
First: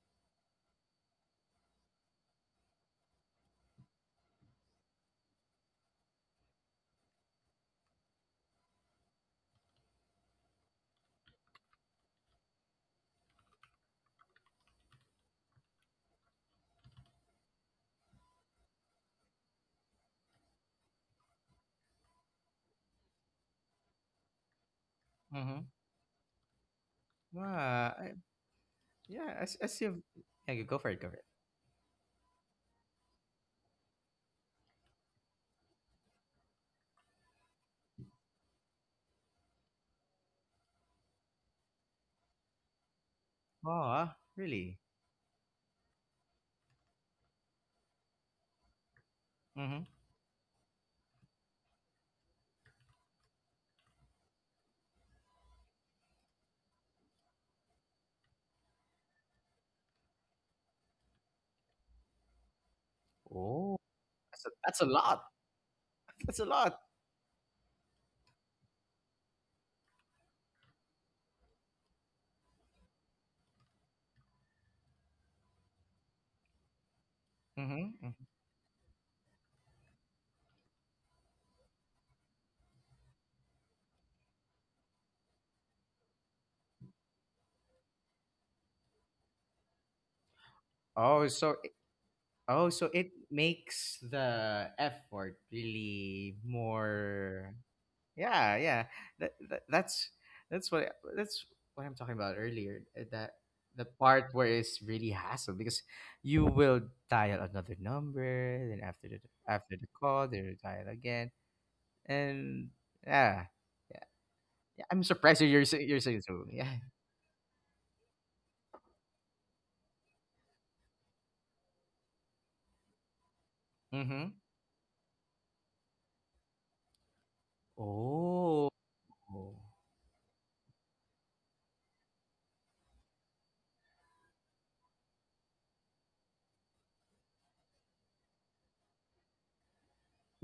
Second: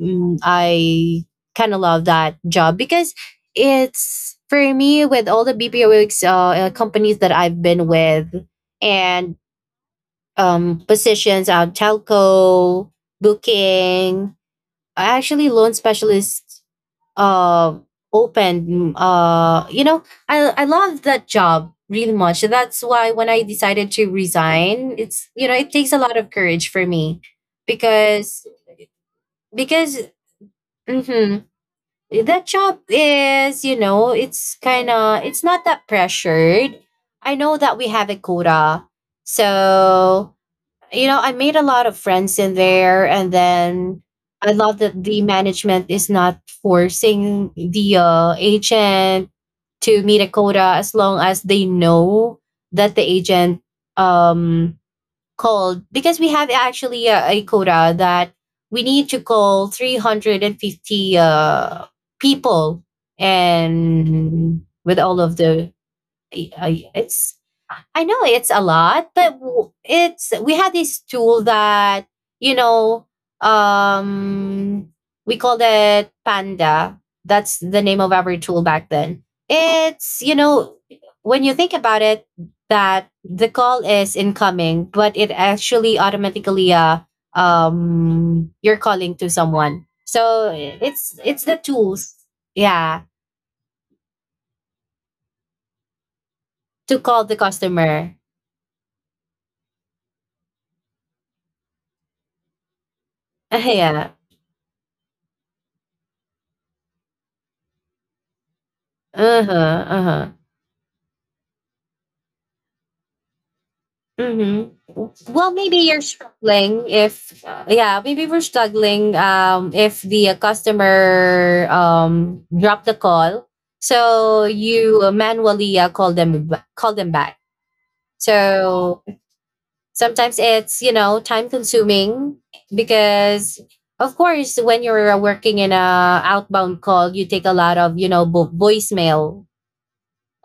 Speaker 2: mm, I kind of love that job because it's for me, with all the BPOs companies that I've been with, and positions on telco, booking. Actually, loan specialists uh, open. You know, I love that job really much. So that's why when I decided to resign, it's, you know,
Speaker 1: Mhm.
Speaker 2: it takes a lot of courage for me
Speaker 1: Wow. I,
Speaker 2: because
Speaker 1: yeah, as
Speaker 2: because
Speaker 1: you Yeah, you go for it, go for it.
Speaker 2: mhm, that job is, you know, it's kind of, it's not that pressured. I know that we have a quota, so you know, I made a lot of friends in there. And then
Speaker 1: Oh,
Speaker 2: I love
Speaker 1: really?
Speaker 2: that the management is not forcing the agent
Speaker 1: Mhm.
Speaker 2: to meet a quota as long as they know that the agent um called because we have actually a quota that we need to call 350 uh people
Speaker 1: Oh,
Speaker 2: and
Speaker 1: that's a
Speaker 2: with all
Speaker 1: lot.
Speaker 2: of the
Speaker 1: [LAUGHS] That's a lot.
Speaker 2: it's, I know it's a lot, but it's, we had this tool that, you know, um we called it Panda. That's the
Speaker 1: Mhm.
Speaker 2: name of
Speaker 1: Mhm.
Speaker 2: our tool back then. It's, you know, when you think about it, that the call is incoming, but it actually automatically you're calling to someone. So
Speaker 1: Oh,
Speaker 2: it's the
Speaker 1: so,
Speaker 2: tools, yeah,
Speaker 1: It makes the effort really
Speaker 2: to call the
Speaker 1: more.
Speaker 2: customer.
Speaker 1: Yeah, yeah. That, that that's that's what that's what I'm talking about earlier. That
Speaker 2: [LAUGHS]
Speaker 1: the
Speaker 2: Yeah.
Speaker 1: part where it's really hassle because you will dial another number, then
Speaker 2: Uh
Speaker 1: after
Speaker 2: huh.
Speaker 1: the
Speaker 2: Uh
Speaker 1: call,
Speaker 2: huh.
Speaker 1: then you dial again, and yeah, yeah. Yeah,
Speaker 2: Mm-hmm.
Speaker 1: I'm surprised that
Speaker 2: Well,
Speaker 1: you're
Speaker 2: maybe
Speaker 1: you're
Speaker 2: you're
Speaker 1: saying so. Yeah.
Speaker 2: struggling
Speaker 1: [LAUGHS]
Speaker 2: if, yeah, maybe we're struggling if the customer dropped the call.
Speaker 1: Mm-hmm.
Speaker 2: So you manually call them back.
Speaker 1: Oh.
Speaker 2: So sometimes it's, you know, time consuming because of course when you're working in a outbound call, you take a lot of, you know, voicemail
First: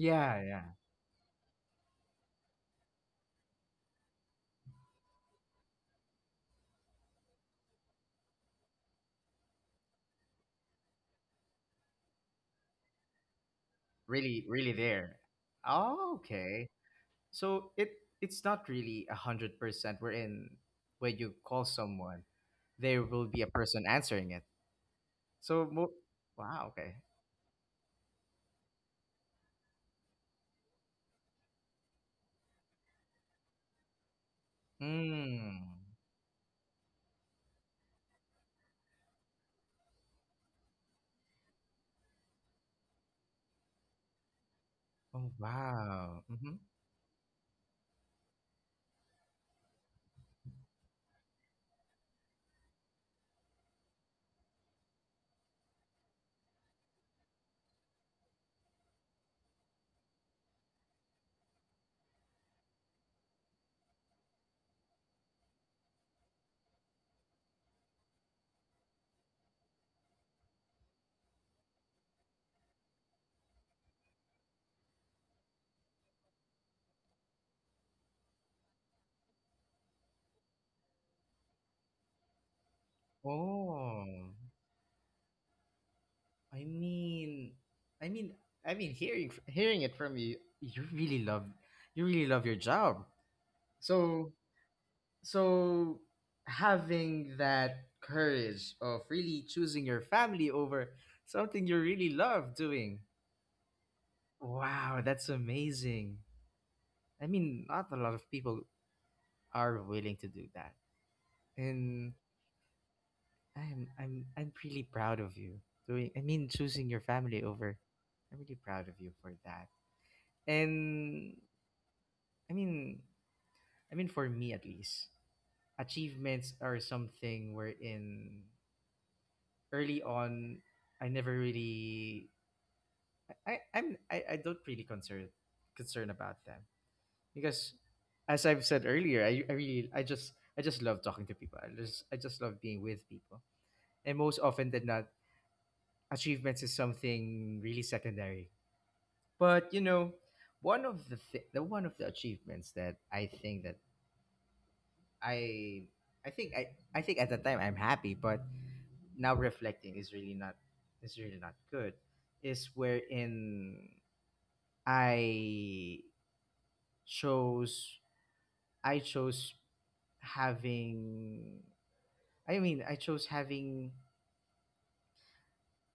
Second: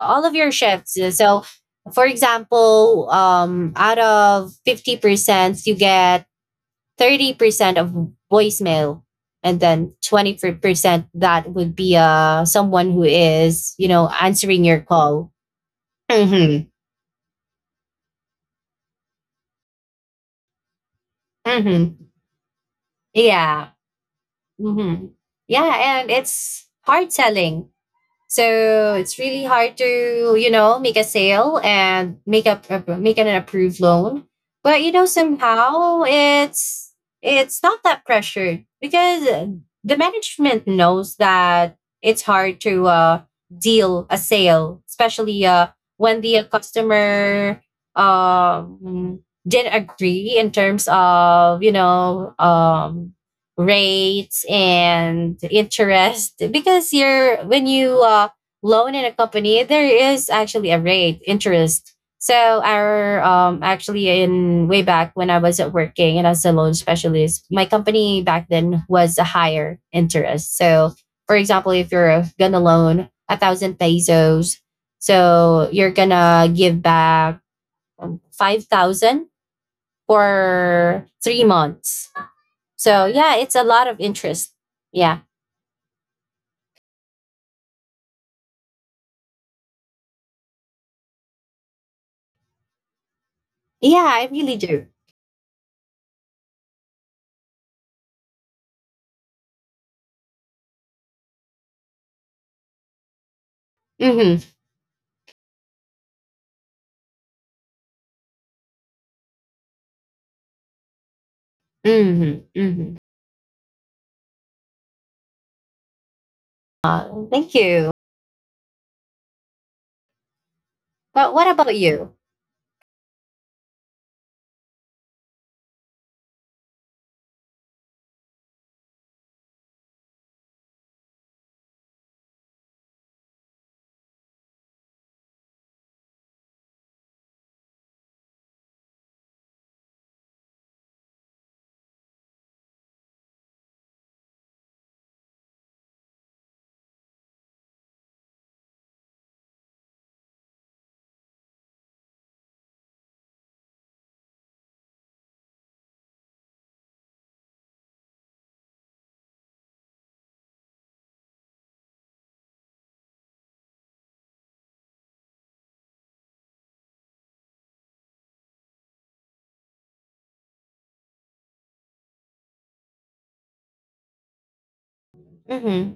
Speaker 2: all of your
Speaker 1: yeah.
Speaker 2: shifts. So, for example, out of 50%, you get 30% of voicemail. And then 20% that would be someone who is, you know,
Speaker 1: Really,
Speaker 2: answering
Speaker 1: really
Speaker 2: your
Speaker 1: there.
Speaker 2: call.
Speaker 1: Oh, okay.
Speaker 2: Mm-hmm.
Speaker 1: So it It's not really 100%, We're in when you call
Speaker 2: Mm-hmm.
Speaker 1: someone, there will be a
Speaker 2: Yeah.
Speaker 1: person answering it.
Speaker 2: Mm-hmm.
Speaker 1: So
Speaker 2: Yeah. And it's
Speaker 1: wow, okay.
Speaker 2: hard selling. So it's really hard to, you know, make a sale and make an approved loan. But you know,
Speaker 1: Hmm,
Speaker 2: somehow it's not that pressured because the management knows that it's hard to deal a sale,
Speaker 1: oh
Speaker 2: especially when
Speaker 1: wow.
Speaker 2: the
Speaker 1: Mm-hmm.
Speaker 2: customer um, didn't agree in terms of, you know, rates and interest. Because you're when you loan in a company, there is actually a rate interest. So our actually, in way back when I was working and as a loan specialist, my company back then was a higher interest. So for example, if you're gonna loan 1,000 pesos, so you're gonna give back 5,000 for 3 months. So yeah, it's a lot of
Speaker 1: Oh,
Speaker 2: interest. Yeah.
Speaker 1: I mean, I mean, I mean, hearing hearing it from you, you really love your job.
Speaker 2: Yeah, I
Speaker 1: So
Speaker 2: really do.
Speaker 1: so having that courage of really choosing your family over something you really love doing.
Speaker 2: Mm-hmm.
Speaker 1: Wow, that's amazing. I mean, not a lot of people are willing to do that. And
Speaker 2: Mm-hmm. Mm-hmm.
Speaker 1: I'm really proud of you. Doing, I mean, choosing your family
Speaker 2: Thank
Speaker 1: over.
Speaker 2: you.
Speaker 1: I'm really proud of you for that.
Speaker 2: But
Speaker 1: And
Speaker 2: what about you?
Speaker 1: I mean, I mean for me at least, achievements are something wherein, early on, I never really, I don't really concern concern about them. Because as I've said earlier, I just love talking to people. I just love being with people. And most often than not, achievements is something really secondary. But you know, one of the achievements that I think that I I think I I think at the time I'm happy, but now reflecting is really not good. Is wherein I chose I chose having I chose having.
Speaker 2: Mm-hmm.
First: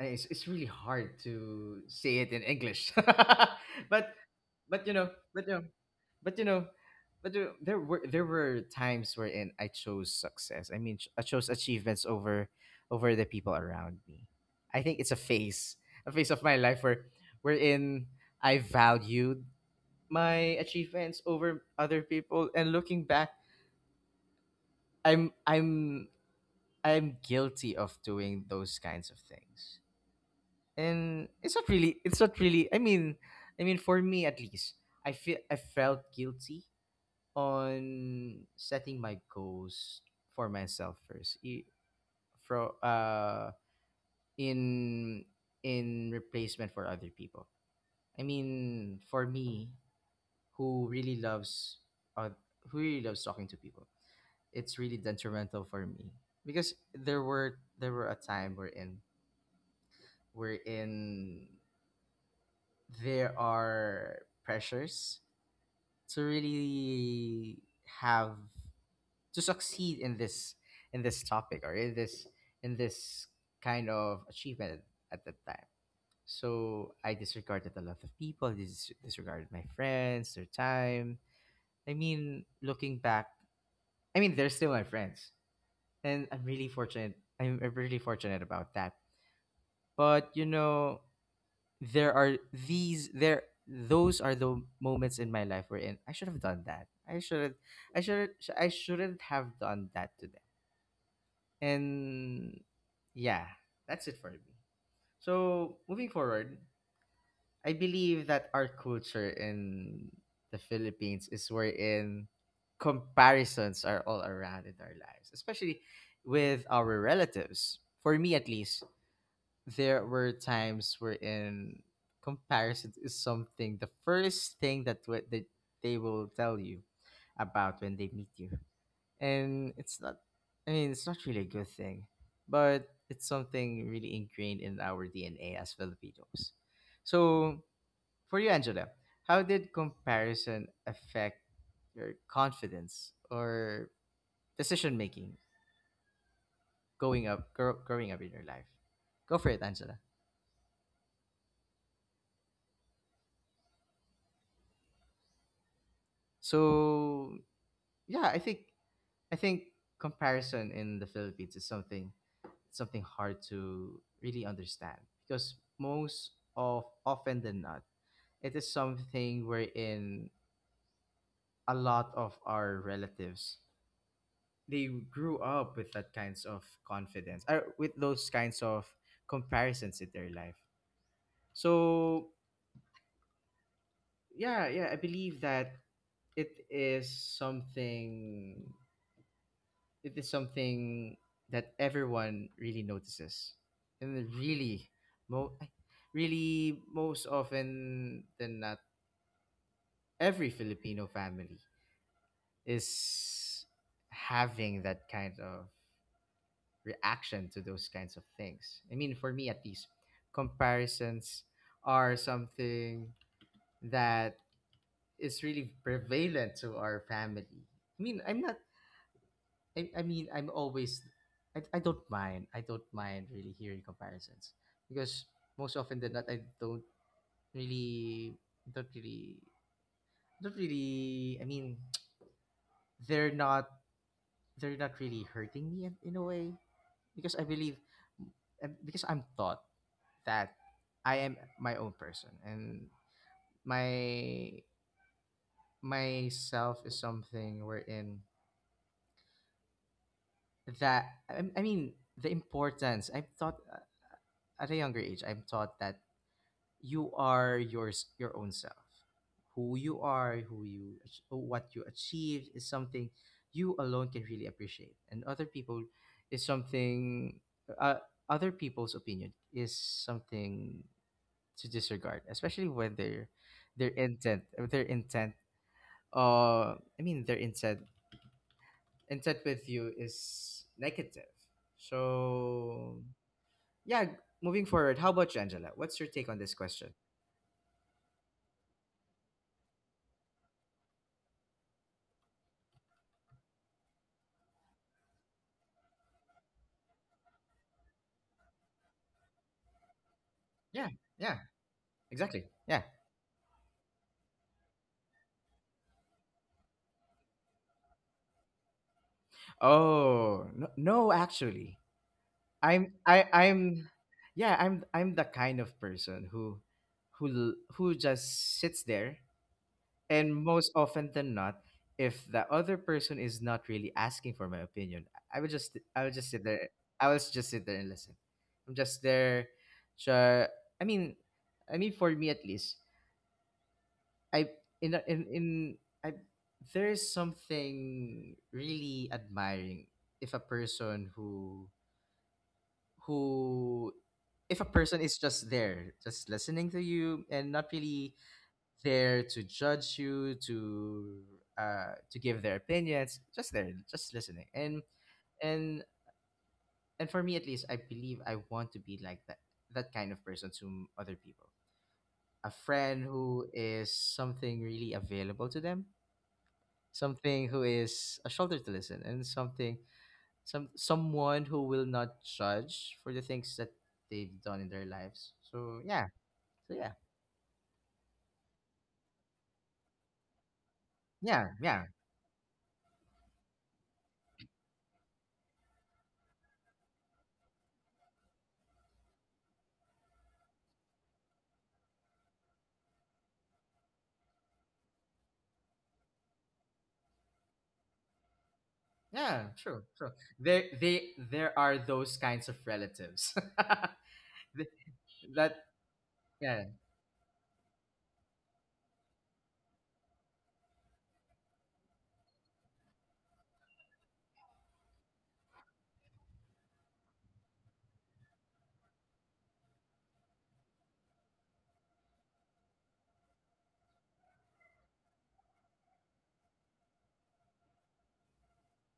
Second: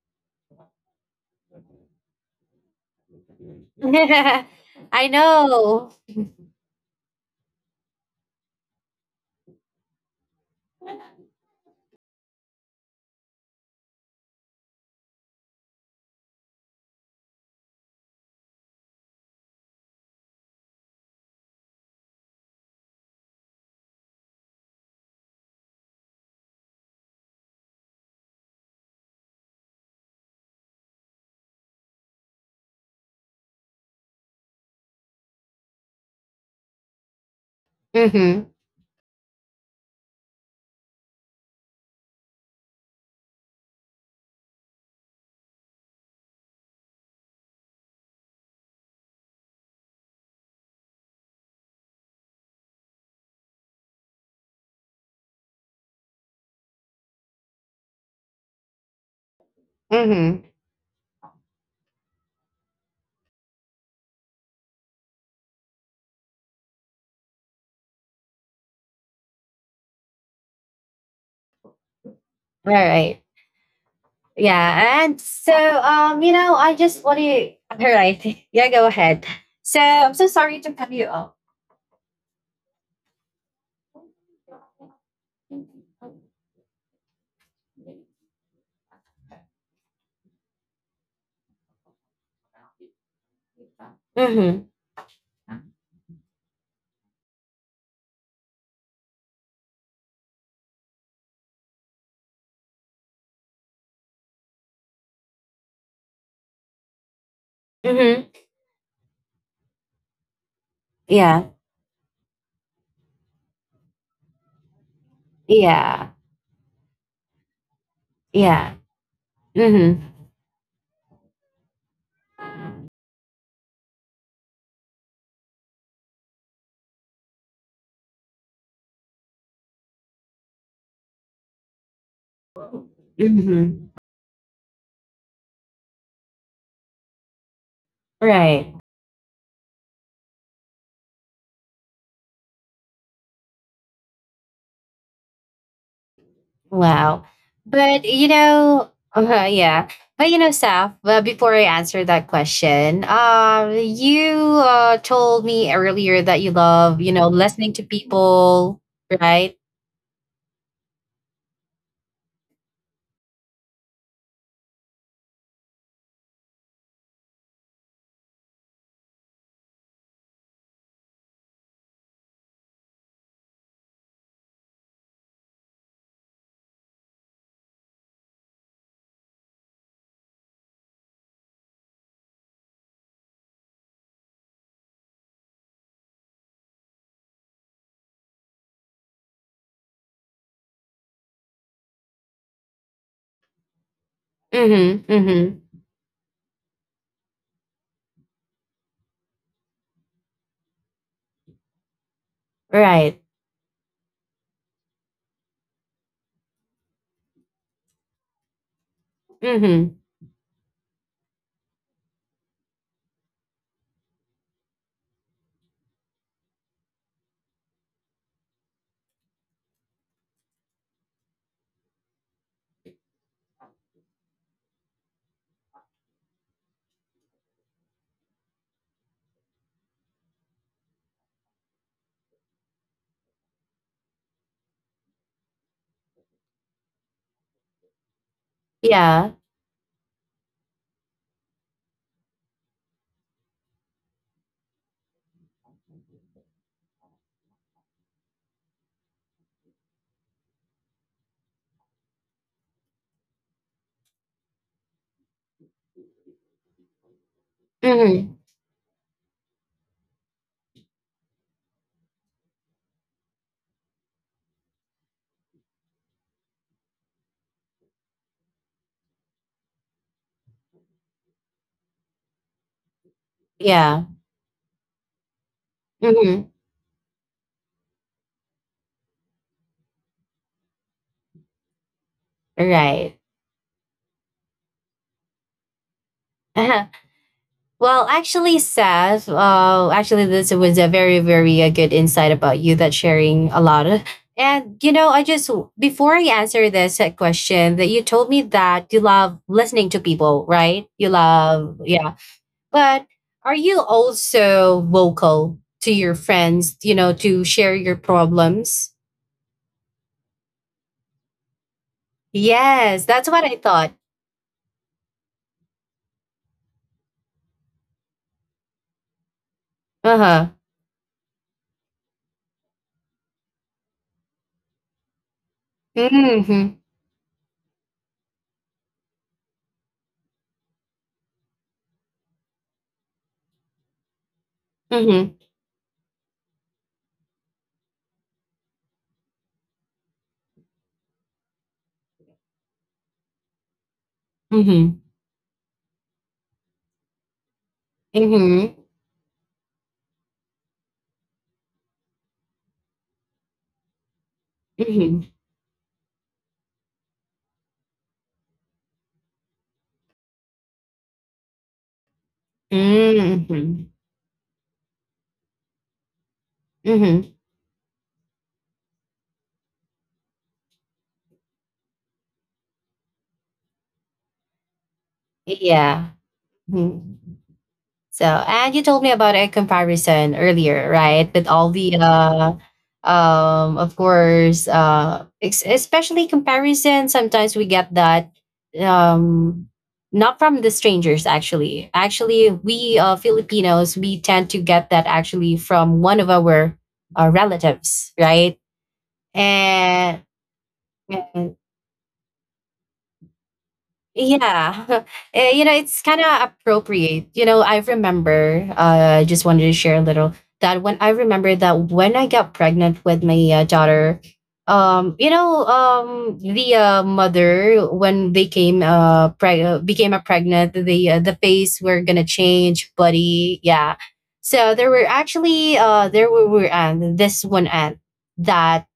Speaker 1: I- it's really hard to say it in English, [LAUGHS]
Speaker 2: [LAUGHS]
Speaker 1: but but you
Speaker 2: I
Speaker 1: know, but you know,
Speaker 2: know.
Speaker 1: but you know, but there there were times wherein I chose success. I mean, I chose achievements over over the people around me. I think it's a phase of my life wherein I valued my achievements over other people. And looking back, I'm I'm I'm guilty of doing those kinds of things. And it's not really, I mean, I mean for me at least, I felt guilty on
Speaker 2: Mm-hmm.
Speaker 1: setting my goals for myself first, I- fro in in replacement for other people. I mean, for me who really loves uh, who really loves talking to people, it's really detrimental for me because there were a time wherein
Speaker 2: Mm-hmm.
Speaker 1: wherein there are pressures to really have to succeed in this, in this topic, or
Speaker 2: All
Speaker 1: in
Speaker 2: right.
Speaker 1: this kind of achievement
Speaker 2: Yeah. And
Speaker 1: at that
Speaker 2: so
Speaker 1: time.
Speaker 2: you know, I
Speaker 1: So
Speaker 2: just
Speaker 1: I
Speaker 2: want to,
Speaker 1: disregarded
Speaker 2: all
Speaker 1: a lot of
Speaker 2: right.
Speaker 1: people,
Speaker 2: [LAUGHS] Yeah, go ahead.
Speaker 1: disregarded my
Speaker 2: So I'm so
Speaker 1: friends, their
Speaker 2: sorry to cut you
Speaker 1: time.
Speaker 2: off.
Speaker 1: I mean, looking back, I mean, they're still my friends, and I'm really fortunate. I'm really fortunate about that. But you know, there are these there those are the
Speaker 2: Mm-hmm.
Speaker 1: moments in my life wherein I should have done that. I shouldn't I shouldn't have done that to them. And yeah, that's it for me. So moving forward, I believe
Speaker 2: Mm-hmm.
Speaker 1: that our culture in the Philippines is
Speaker 2: Yeah.
Speaker 1: wherein comparisons are all around in our lives, especially
Speaker 2: Yeah.
Speaker 1: with our relatives. For me at
Speaker 2: Yeah.
Speaker 1: least,
Speaker 2: Mm-hmm.
Speaker 1: there were times wherein comparison is something the first thing that that they will tell you about when they meet you. And it's not, I mean, it's not really a good thing, but it's something
Speaker 2: Mm-hmm.
Speaker 1: really ingrained in our DNA as Filipinos. So for you,
Speaker 2: Right.
Speaker 1: Angela, how did comparison affect your confidence or decision making
Speaker 2: Wow. But
Speaker 1: growing up
Speaker 2: you
Speaker 1: in your life?
Speaker 2: know,
Speaker 1: Go for it,
Speaker 2: yeah.
Speaker 1: Angela.
Speaker 2: But you know, Saf, well, before I answer that question, you told me earlier that you love, you know,
Speaker 1: So
Speaker 2: listening to
Speaker 1: yeah i think
Speaker 2: people,
Speaker 1: I
Speaker 2: right?
Speaker 1: think comparison in the Philippines is something something hard to really understand, because most of often than not, it is something wherein a lot of our relatives, they grew up with that kinds of confidence or with those kinds of comparisons in their life. So yeah I believe that it is something it is something that everyone really notices and really
Speaker 2: Mm-hmm.
Speaker 1: mo-
Speaker 2: Mm-hmm.
Speaker 1: ay, really most often than not, every Filipino family
Speaker 2: Right.
Speaker 1: is having that kind of reaction to those kinds of things. I mean, for me at least,
Speaker 2: Mm-hmm.
Speaker 1: comparisons are something that is really prevalent to our family. I mean, I'm always, I don't mind. I don't mind really hearing comparisons, because most often than not, I don't really, don't really, don't really. I mean, [TSK] they're not, they're not really hurting me in a way, because I believe, and because I'm
Speaker 2: Yeah.
Speaker 1: taught that I am my own person, and my myself is something wherein that I mean the importance I'm taught at a younger age, I'm taught that you are yours,
Speaker 2: Mm-hmm.
Speaker 1: your own self. Who you are, what you achieved is something you alone can really appreciate, and other people is something. Other people's opinion is something to disregard, especially when their
Speaker 2: Yeah.
Speaker 1: intent, their intent.
Speaker 2: Mm-hmm.
Speaker 1: I mean, their intent intent with you is negative. So
Speaker 2: Right.
Speaker 1: yeah, moving forward, how about you, Angela? What's your take on this question?
Speaker 2: [LAUGHS] Well, actually, Seth, actually, this was a very, very good insight about you, that sharing a lot. Of, and, you know, before I answer this question, that you told me that you love listening to people,
Speaker 1: Yeah,
Speaker 2: right? You
Speaker 1: yeah,
Speaker 2: love, yeah.
Speaker 1: exactly. Yeah.
Speaker 2: But are you also vocal to your friends, you know, to share your problems?
Speaker 1: Oh, no, no actually. I'm
Speaker 2: Yes,
Speaker 1: I
Speaker 2: that's what I
Speaker 1: I'm
Speaker 2: thought.
Speaker 1: Yeah, I'm the kind of person who who just sits there,
Speaker 2: Uh
Speaker 1: and
Speaker 2: huh.
Speaker 1: most often than not, if the other person is not really asking for my opinion, I would just sit
Speaker 2: Mm hmm.
Speaker 1: there. I would just sit there and listen. I'm just there. So I mean, I mean for me at least, I in a-
Speaker 2: Mm
Speaker 1: in in
Speaker 2: hmm.
Speaker 1: I there is something really admiring if a person who if a
Speaker 2: Mm hmm.
Speaker 1: person is just there, just listening to you, and not really
Speaker 2: Mm hmm.
Speaker 1: there to judge you, to give their opinions, just there, just listening.
Speaker 2: Mm
Speaker 1: And and for me at least, I believe I want to be like that, that kind of person to other people, a friend who
Speaker 2: hmm.
Speaker 1: is something really available to them,
Speaker 2: Mm hmm.
Speaker 1: something who is a shoulder to listen and something, someone who will not judge for the things that they've done in their lives, so yeah.
Speaker 2: Yeah.
Speaker 1: So yeah.
Speaker 2: Mhm. So, and you told me about a comparison earlier, right?
Speaker 1: Yeah.
Speaker 2: With all
Speaker 1: Yeah.
Speaker 2: the, of course, especially comparison. Sometimes we get that, um, not from the strangers. Actually, we Filipinos, we tend to get that actually from one of our relatives, right?
Speaker 1: Yeah, true.
Speaker 2: And
Speaker 1: There, they there are those kinds of relatives. [LAUGHS] Th-
Speaker 2: yeah. [LAUGHS] Eh,
Speaker 1: that,
Speaker 2: you know, it's kind of
Speaker 1: yeah.
Speaker 2: appropriate. You know, I remember, I just wanted to share a little that when I remember that when I got pregnant with my daughter, the mother, when they came, became a pregnant, the face were going to change, buddy. Yeah. So there were actually, there were this one aunt that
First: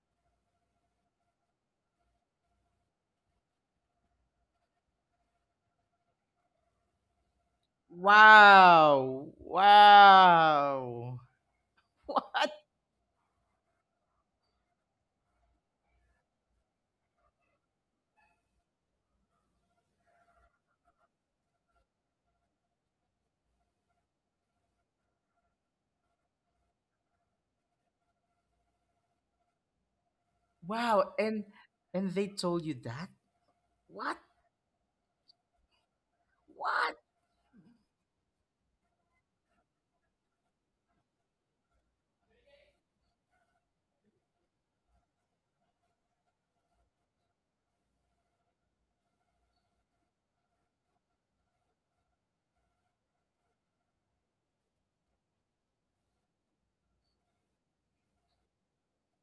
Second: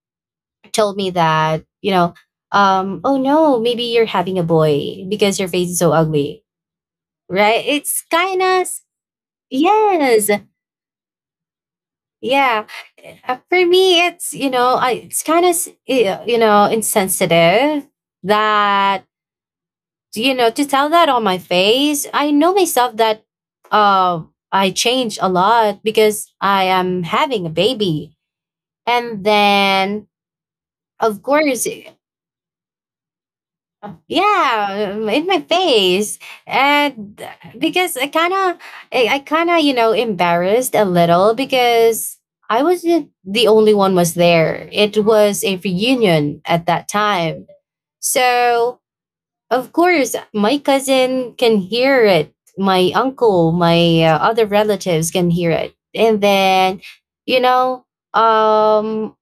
Speaker 2: told me that, you know, oh no, maybe you're having a boy because your face is so ugly, right? It's kind of,
Speaker 1: Wow,
Speaker 2: yes,
Speaker 1: wow. [LAUGHS] What?
Speaker 2: yeah. For me, it's, you know, it's kind of, you know, insensitive that, you know, to tell that on my face. I know myself that uh, I changed a lot because I am having a baby. And then,
Speaker 1: Wow.
Speaker 2: of
Speaker 1: and
Speaker 2: course,
Speaker 1: and they told you that? What?
Speaker 2: yeah, in my face.
Speaker 1: What?
Speaker 2: And because I kind of, you know, embarrassed a little because I wasn't the only one was there, it was a reunion at that time. So of course my cousin can hear it, my uncle, my other relatives can hear it. And then, you know, um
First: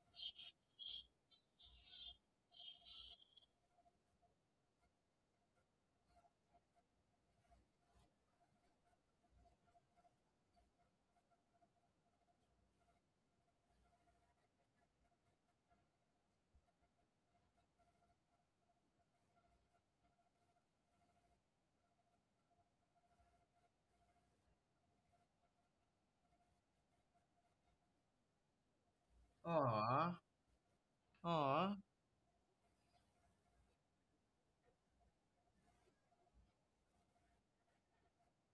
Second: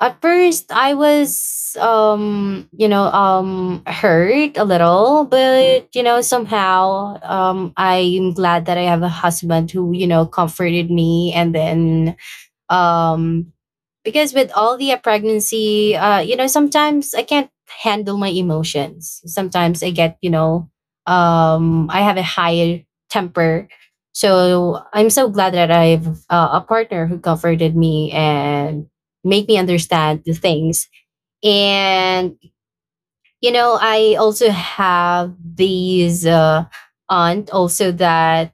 Speaker 2: at first, you know, hurt a little. But you know, somehow, I'm glad that I have a husband who, you know, comforted me. And then, um, because with all the pregnancy, you know, sometimes I can't handle my emotions, sometimes I get, you know, I have a higher temper. So I'm so glad that I've a partner who comforted me and make me
Speaker 1: Aw,
Speaker 2: understand the things.
Speaker 1: aw.
Speaker 2: And you know, I also have these aunt also that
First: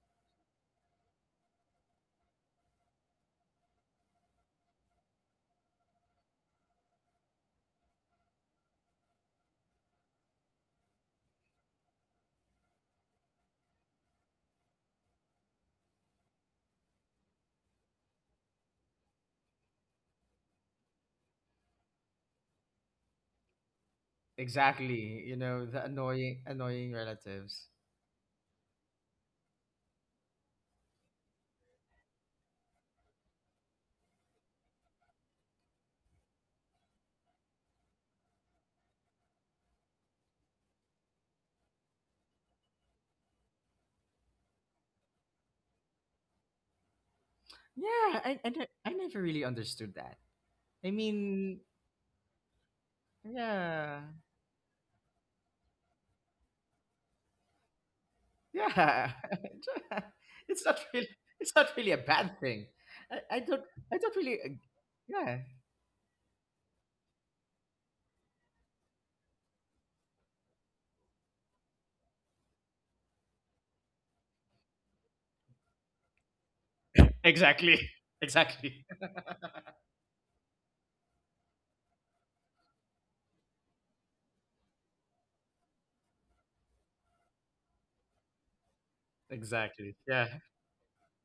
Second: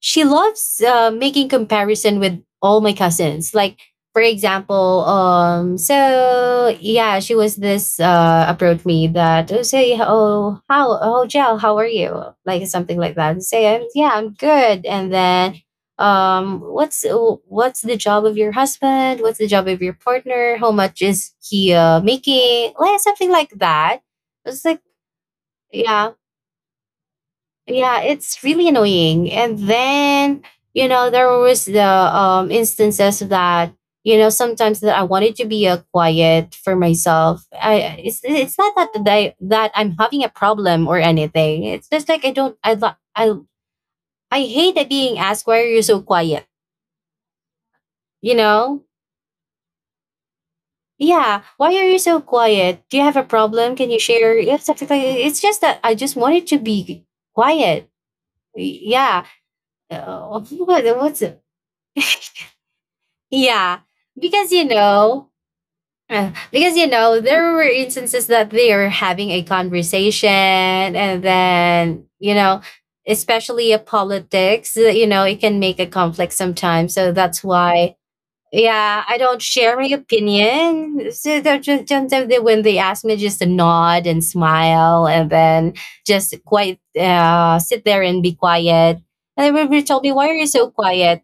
Speaker 2: she loves making comparison with all my cousins. Like, for example, so yeah, she was this approached me that, oh say, oh how, oh Jel, how are you? Like something like that. And say I'm good. And then um what's what's the job of your husband? What's the job of your partner? How much is he making? Like something like that. It's like,
Speaker 1: Exactly, you know, the
Speaker 2: yeah,
Speaker 1: annoying relatives.
Speaker 2: yeah, it's really annoying. And then, there was the instances that, sometimes that I wanted to be a quiet for myself. I it's not that I'm having a problem or anything. It's just like I don't I lo- I hate that being asked, "Why are you so quiet?"
Speaker 1: Yeah,
Speaker 2: You
Speaker 1: I
Speaker 2: know?
Speaker 1: I never really understood that. I
Speaker 2: Yeah,
Speaker 1: mean,
Speaker 2: why are you so quiet? Do you have a problem? Can you
Speaker 1: yeah.
Speaker 2: share? Yeah, something like that. It's just that I just wanted to be quiet.
Speaker 1: Yeah.
Speaker 2: Yeah.
Speaker 1: [LAUGHS] it's not
Speaker 2: What,
Speaker 1: really
Speaker 2: what's it?
Speaker 1: it's not really a
Speaker 2: [LAUGHS]
Speaker 1: bad thing. I, I don't
Speaker 2: Yeah,
Speaker 1: I don't really.
Speaker 2: because you know,
Speaker 1: Yeah.
Speaker 2: there were instances that they are having a conversation, and then especially a politics, it can make a conflict sometimes. So that's
Speaker 1: Exactly.
Speaker 2: why,
Speaker 1: [LAUGHS] Exactly.
Speaker 2: yeah, I don't share my opinion. So they're just sometimes they, when they ask me, just to nod and smile, and then just quite sit there and be quiet. And they will
Speaker 1: Exactly.
Speaker 2: told me,
Speaker 1: Yeah.
Speaker 2: "Why are you so quiet?"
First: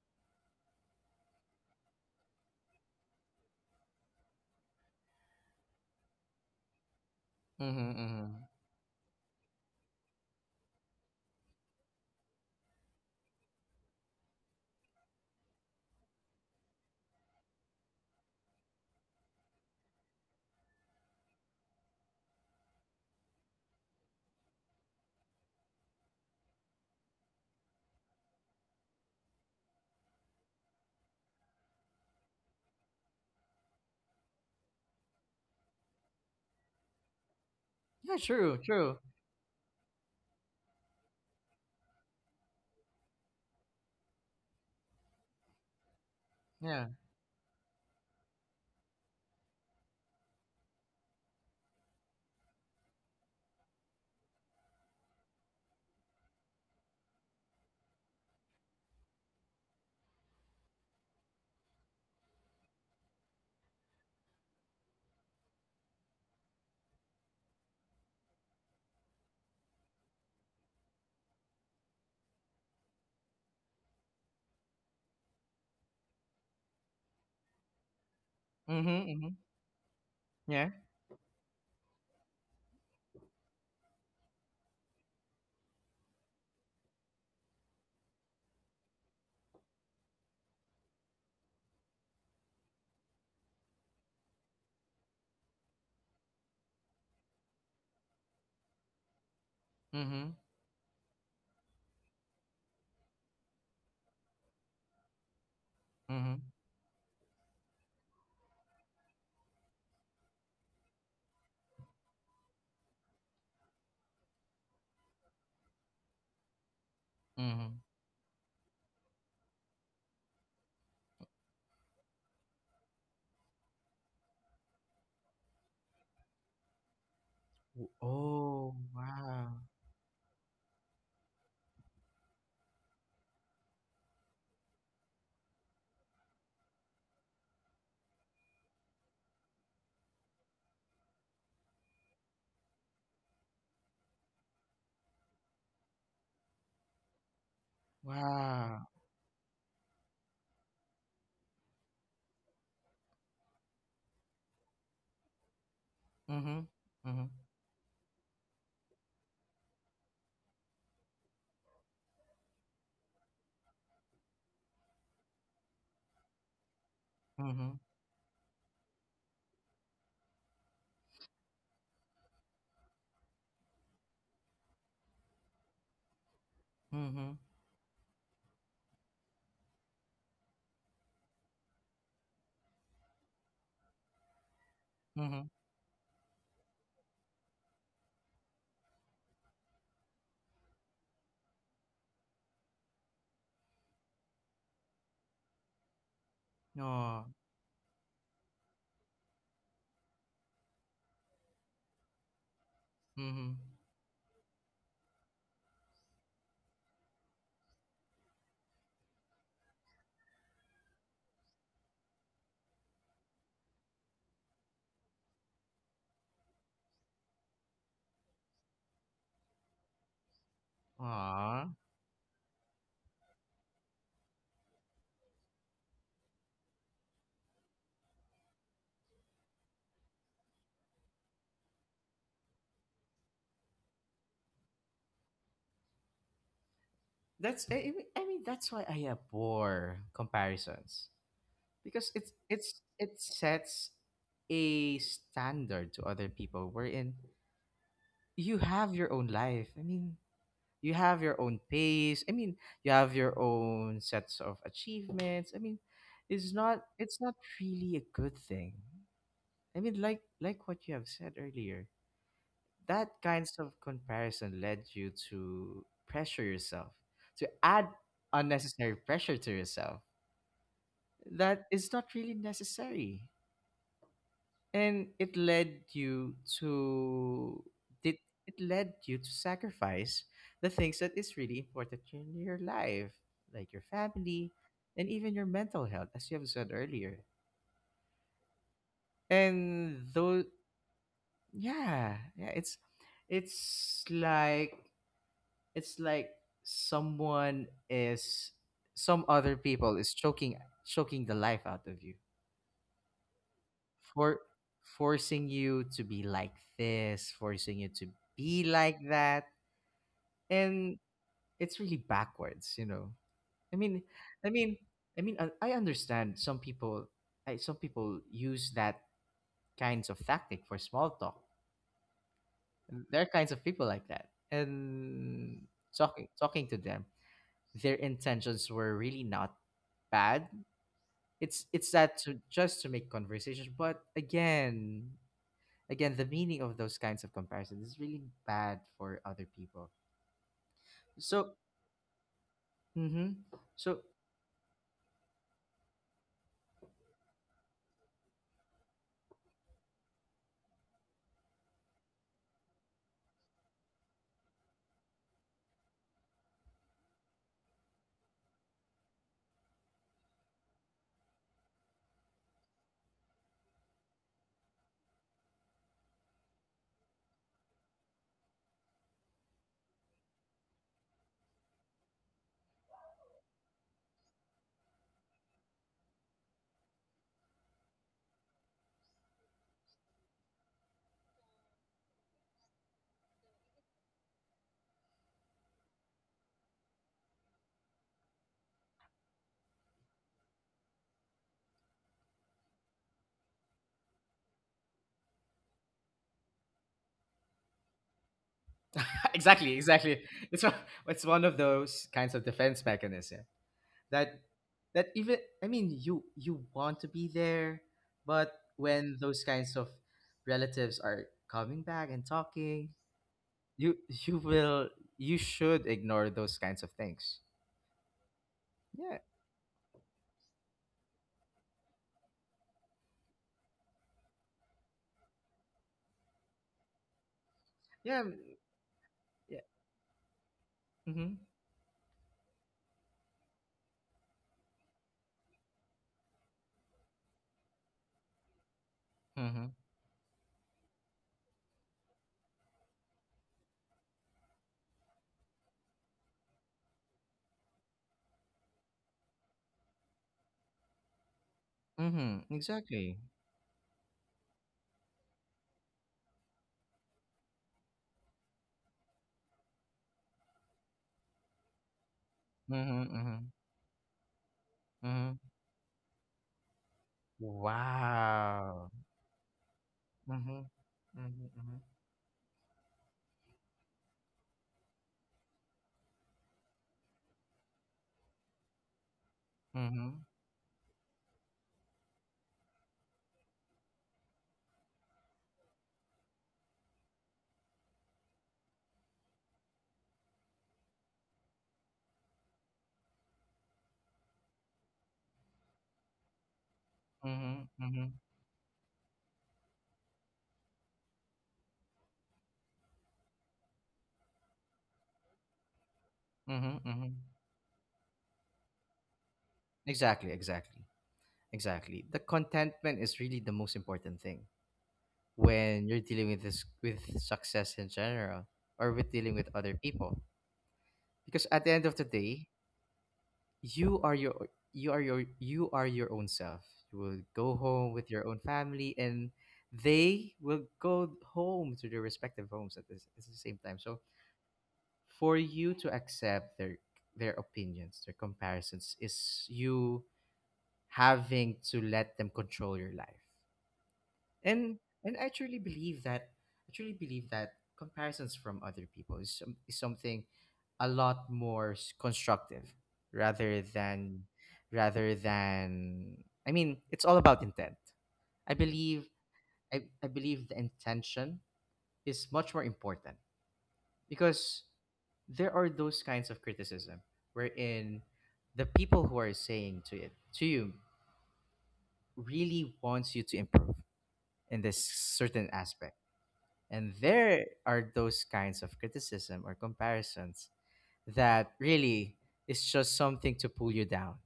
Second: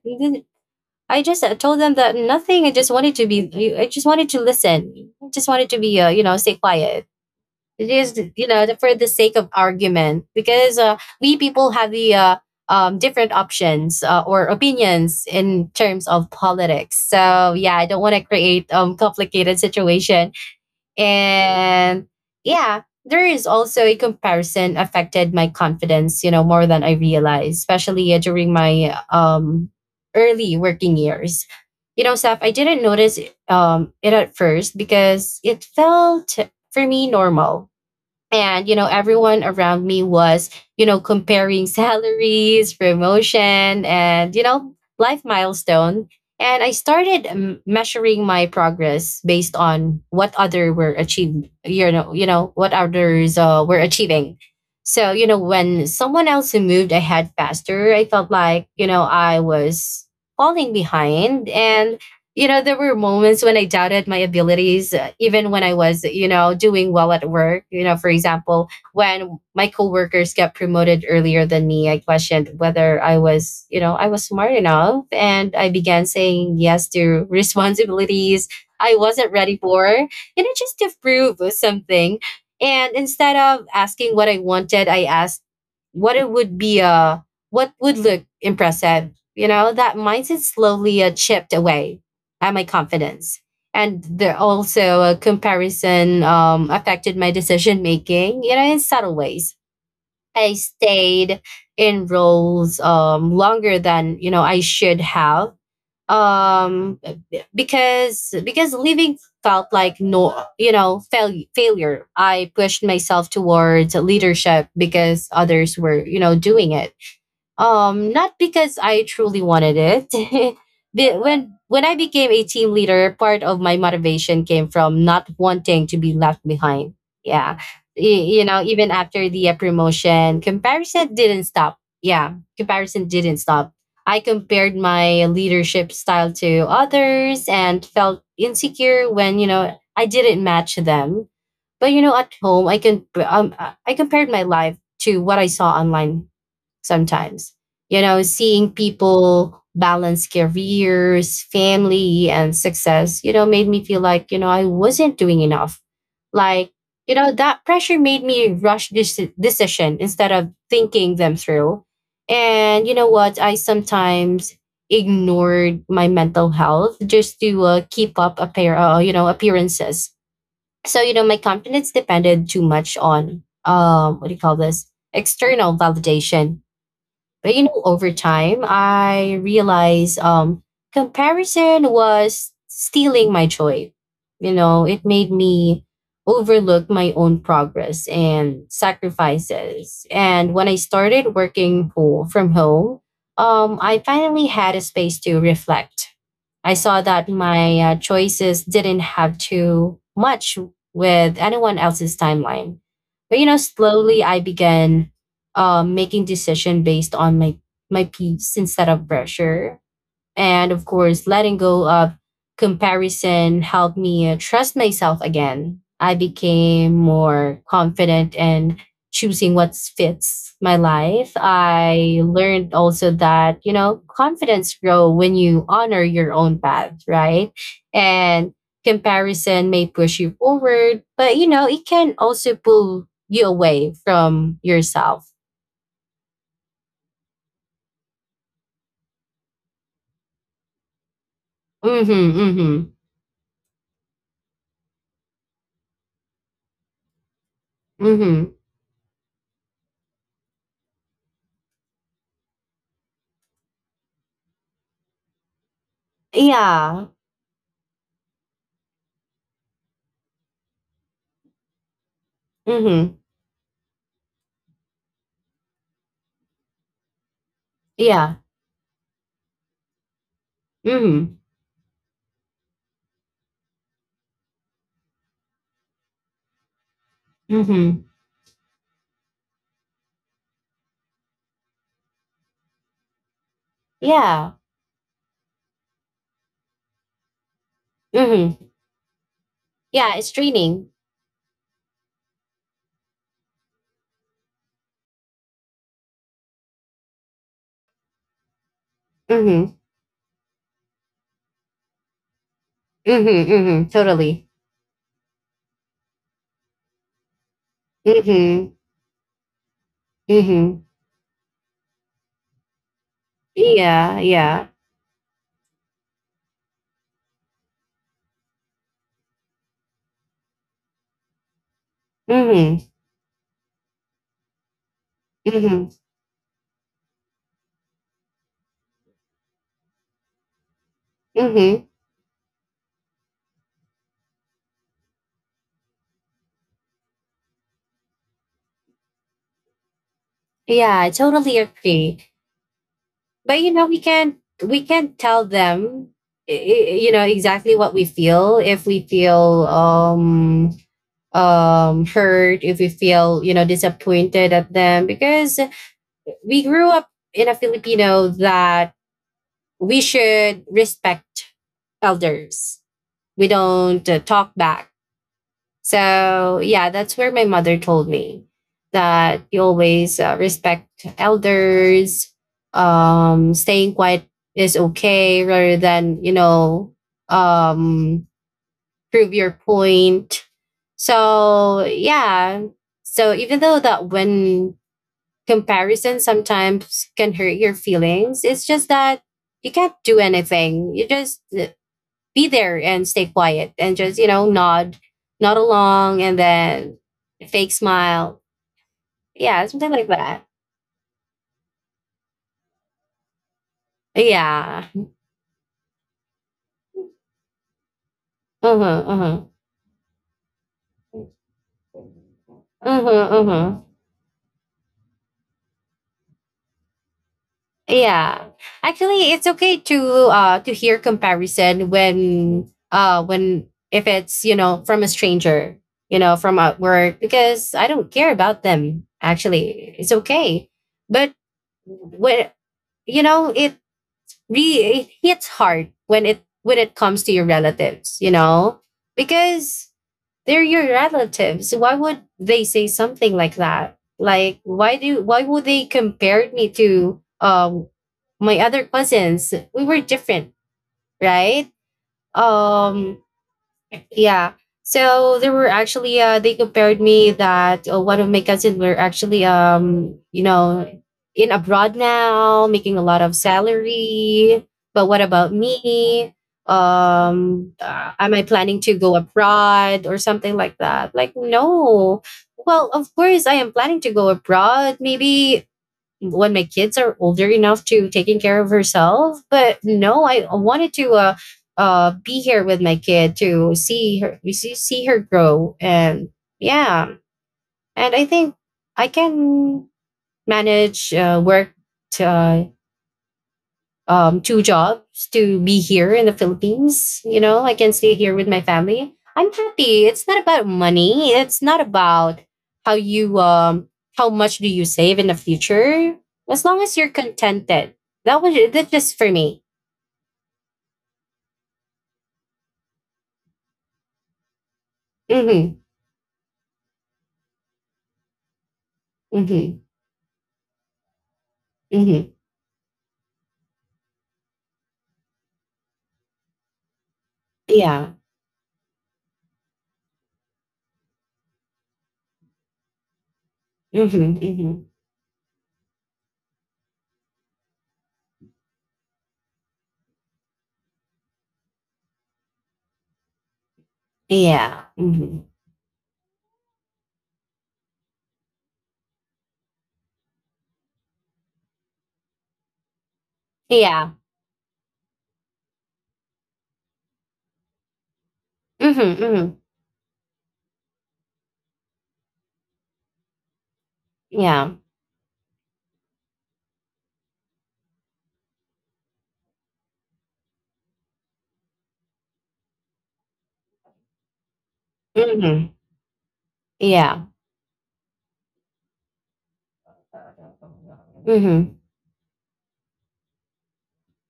Speaker 2: I just told them that nothing. I just wanted to be. I just wanted to listen. I just wanted to be. Stay quiet. It
Speaker 1: Mhm.
Speaker 2: is
Speaker 1: Mhm.
Speaker 2: for the sake of argument because we people have the different options or opinions in terms of politics. So yeah, I don't want to create complicated situation. And yeah, there is also a comparison affected my confidence, more than I realized, especially during my early working years. Seth, I didn't notice it at first because it felt for me normal,
Speaker 1: Yeah, true,
Speaker 2: and
Speaker 1: true.
Speaker 2: everyone around me was comparing [LAUGHS] salaries, promotion, and life milestone. And I
Speaker 1: Yeah.
Speaker 2: started measuring my progress based on what other were achieved, what others were achieving. So when someone else who moved ahead faster, I felt like I was falling behind. And there were moments when I doubted my abilities, even when I was, doing well at work. For example, when my coworkers got promoted earlier than me, I questioned whether I was smart enough. And I began saying yes to [LAUGHS] responsibilities I
Speaker 1: Mhm.
Speaker 2: wasn't
Speaker 1: Mhm.
Speaker 2: ready for. And it
Speaker 1: Yeah.
Speaker 2: just to prove something. And instead of asking what I wanted, I asked what it would be, uh, what would look impressive. That mindset slowly chipped away and my confidence. And there also a comparison affected my decision making, in subtle ways.
Speaker 1: Mhm.
Speaker 2: I stayed in roles longer than I should have.
Speaker 1: Mhm.
Speaker 2: um, because leaving felt like, no, failure. I pushed myself towards leadership because others were doing it,
Speaker 1: Mhm.
Speaker 2: not because I truly wanted it. [LAUGHS] When I became a team leader, part of my motivation came from not wanting to be left behind. Yeah.
Speaker 1: Oh,
Speaker 2: Even after the
Speaker 1: wow.
Speaker 2: promotion, comparison didn't stop. Yeah, comparison didn't stop. I compared my leadership style to others and felt insecure when I didn't match them. But at home, I can i compared my life to what I saw online sometimes. Seeing
Speaker 1: Wow.
Speaker 2: people balance careers, family, and success, made me feel like, I wasn't doing enough.
Speaker 1: Mhm.
Speaker 2: Like,
Speaker 1: Mhm.
Speaker 2: that pressure made me rush this decision instead of thinking them through. And you know what? I sometimes ignored my mental health just to
Speaker 1: Mhm,
Speaker 2: keep up a pair, you know, appearances. So, my confidence depended too much on, what do you call this? External validation.
Speaker 1: mhm,
Speaker 2: But over time, I realized, comparison was stealing my joy. It made
Speaker 1: mhm.
Speaker 2: me overlook my own progress and sacrifices. And when I started working from home, I finally had a space to reflect. I saw
Speaker 1: Aw,
Speaker 2: that my choices didn't have too much with anyone else's timeline. But
Speaker 1: mhm.
Speaker 2: slowly I began making decision based on my peace instead of pressure. And of course letting go of comparison helped me trust myself again. I became more confident and choosing what fits my life.
Speaker 1: Aw.
Speaker 2: I learned also that confidence grow when you honor your own path, right? And comparison may push you forward, but it can also pull you away from yourself.
Speaker 1: That's, that's why I abhor comparisons, because
Speaker 2: Mhm, mhm,
Speaker 1: it's it sets a standard to other people, wherein
Speaker 2: mhm.
Speaker 1: you have your own life. I mean, you have your own pace. I mean, you have your own sets of achievements. I mean,
Speaker 2: Yeah.
Speaker 1: it's not really a good thing. I mean, like what you have said earlier, that
Speaker 2: Mhm.
Speaker 1: kinds of comparison led you to pressure yourself to add
Speaker 2: Yeah.
Speaker 1: unnecessary pressure to yourself
Speaker 2: Mhm.
Speaker 1: that is not really necessary, and it led you to
Speaker 2: Mhm.
Speaker 1: it, it led you to sacrifice the things that is really important in your life, like your
Speaker 2: Yeah.
Speaker 1: family and even your mental health, as you have said earlier.
Speaker 2: Mhm.
Speaker 1: And
Speaker 2: Yeah, it's
Speaker 1: though,
Speaker 2: draining.
Speaker 1: yeah, yeah, it's like, it's like someone is, some other
Speaker 2: Mhm.
Speaker 1: people is choking, choking the life out of you,
Speaker 2: Mhm. Mhm.
Speaker 1: for,
Speaker 2: Totally.
Speaker 1: forcing you to be like this, forcing you to be
Speaker 2: Mhm.
Speaker 1: like that.
Speaker 2: Mhm.
Speaker 1: And it's really backwards, you know. i mean
Speaker 2: Yeah,
Speaker 1: i
Speaker 2: yeah.
Speaker 1: mean i mean i I understand some people, some people use that kinds of tactic for small talk.
Speaker 2: Mhm.
Speaker 1: There are kinds of people like that. And
Speaker 2: Mhm.
Speaker 1: talking to them, their intentions were really not bad.
Speaker 2: Mhm.
Speaker 1: It's that to just to make conversation. But again, again, the meaning of those kinds of comparisons is really bad for other people.
Speaker 2: Yeah, I
Speaker 1: So,
Speaker 2: totally agree.
Speaker 1: mm-hmm.
Speaker 2: But
Speaker 1: So,
Speaker 2: we can't tell them exactly what we feel, if we feel hurt, if we feel disappointed at them, because we grew up in a Filipino that we should respect elders. We don't talk back. So, yeah, that's where my mother told me that you always respect elders. Staying quiet is okay rather than, um, prove your point. So, yeah. So, even though that when comparison sometimes can hurt your feelings. It's just that you can't do anything. You just be there and stay quiet and just, nod along and then fake smile.
Speaker 1: [LAUGHS]
Speaker 2: Yeah,
Speaker 1: exactly,
Speaker 2: something like
Speaker 1: exactly.
Speaker 2: that.
Speaker 1: It's one of those kinds of defense mechanism that,
Speaker 2: Yeah.
Speaker 1: that even, I mean, you want to be there, but
Speaker 2: Uh-huh,
Speaker 1: when those
Speaker 2: uh-huh.
Speaker 1: kinds of relatives are coming back and talking,
Speaker 2: Uh-huh, uh-huh.
Speaker 1: you will, you should ignore those kinds of things.
Speaker 2: Yeah.
Speaker 1: Yeah.
Speaker 2: Actually, it's okay to hear comparison when if it's, from a stranger, from at work, because I don't
Speaker 1: yeah
Speaker 2: care
Speaker 1: m-
Speaker 2: about them.
Speaker 1: yeah.
Speaker 2: Actually, it's okay. But
Speaker 1: Mm-hmm.
Speaker 2: when it re it hits hard when it comes to your relatives, you know?
Speaker 1: Mm-hmm.
Speaker 2: Because they're your relatives. Why would they say something like that? Like why would they compare me to my other cousins? We were different, right?
Speaker 1: Mm-hmm, exactly.
Speaker 2: Um, yeah. So there were actually, they compared me that, one of my cousins were actually, in abroad now making a
Speaker 1: Mm-hmm.
Speaker 2: lot of
Speaker 1: Mm-hmm.
Speaker 2: salary, but what
Speaker 1: Mm-hmm.
Speaker 2: about me? Am I planning
Speaker 1: Wow.
Speaker 2: to go abroad or something
Speaker 1: Mm-hmm.
Speaker 2: like that? Like,
Speaker 1: Mm-hmm.
Speaker 2: no. Well, of course I am planning to go abroad. Maybe when my kids are older enough to taking care of herself. But
Speaker 1: Mm-hmm.
Speaker 2: no,
Speaker 1: Mm-hmm.
Speaker 2: I wanted to be here with my kid to see her, see her grow, and yeah, and I think I can manage work to, two jobs to be here in the Philippines.
Speaker 1: Mm-hmm.
Speaker 2: I can
Speaker 1: Mm-hmm.
Speaker 2: stay here with my family. I'm happy. It's not about money. It's not about how you um how much do you save in the future. As
Speaker 1: Mm-hmm.
Speaker 2: long as you're
Speaker 1: Mm-hmm.
Speaker 2: contented, that's just for me.
Speaker 1: Exactly, exactly. Exactly, the contentment is really the most important thing
Speaker 2: Mm-hmm.
Speaker 1: when you're dealing with this, with success in general, or with dealing with other
Speaker 2: Mm-hmm.
Speaker 1: people. Because at the end of the
Speaker 2: Mm-hmm.
Speaker 1: day, you are your you are you are your own self. You will go home with
Speaker 2: Yeah.
Speaker 1: your own family, and they will go home to their respective homes at, this, at the same time. So
Speaker 2: Mm-hmm. Mm-hmm.
Speaker 1: for you to accept their opinions, their comparisons, is you having to let them control your life. and
Speaker 2: Yeah.
Speaker 1: and I
Speaker 2: Mm-hmm.
Speaker 1: truly believe that, I truly believe that comparisons from other people is, some, is something a lot more constructive rather
Speaker 2: Yeah.
Speaker 1: than, rather than, I mean, it's all about intent. I believe,
Speaker 2: Mm-hmm. Mm-hmm.
Speaker 1: I believe the intention is much more important, because
Speaker 2: Yeah.
Speaker 1: there are those kinds of criticism wherein the people who are saying to it to you really wants you to improve in this certain
Speaker 2: Mm-hmm.
Speaker 1: aspect. And
Speaker 2: Yeah.
Speaker 1: there are those kinds of criticism or comparisons that
Speaker 2: Mm-hmm.
Speaker 1: really is just something to pull you down,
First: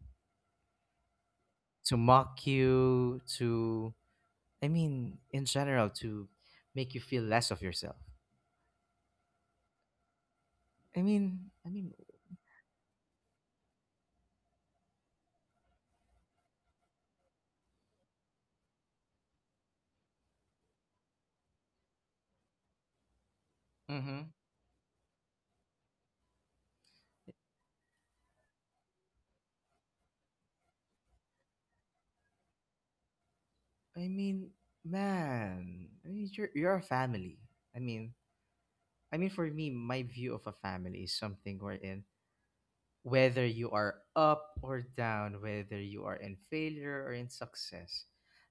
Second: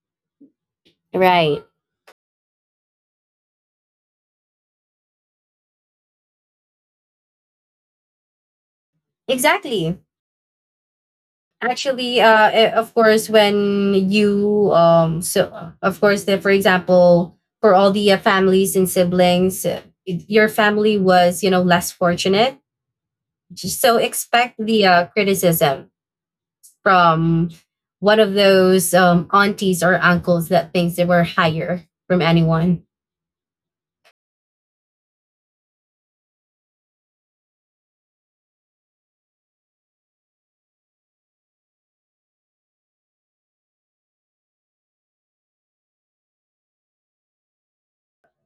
Speaker 2: Right.
Speaker 1: to mock you, to, I mean, in general, to make you feel less of yourself.
Speaker 2: Exactly.
Speaker 1: I mean,
Speaker 2: Actually, of course, when you so of course, that for example, for all the families and siblings, your family was, less fortunate. Just so
Speaker 1: mm-hmm.
Speaker 2: expect the criticism from one of those aunties or uncles that thinks they were higher from anyone.
Speaker 1: I mean, man, I mean, you're a family. I mean, I mean, for me, my view of a family is something wherein whether you are up or down, whether you are in failure or in success,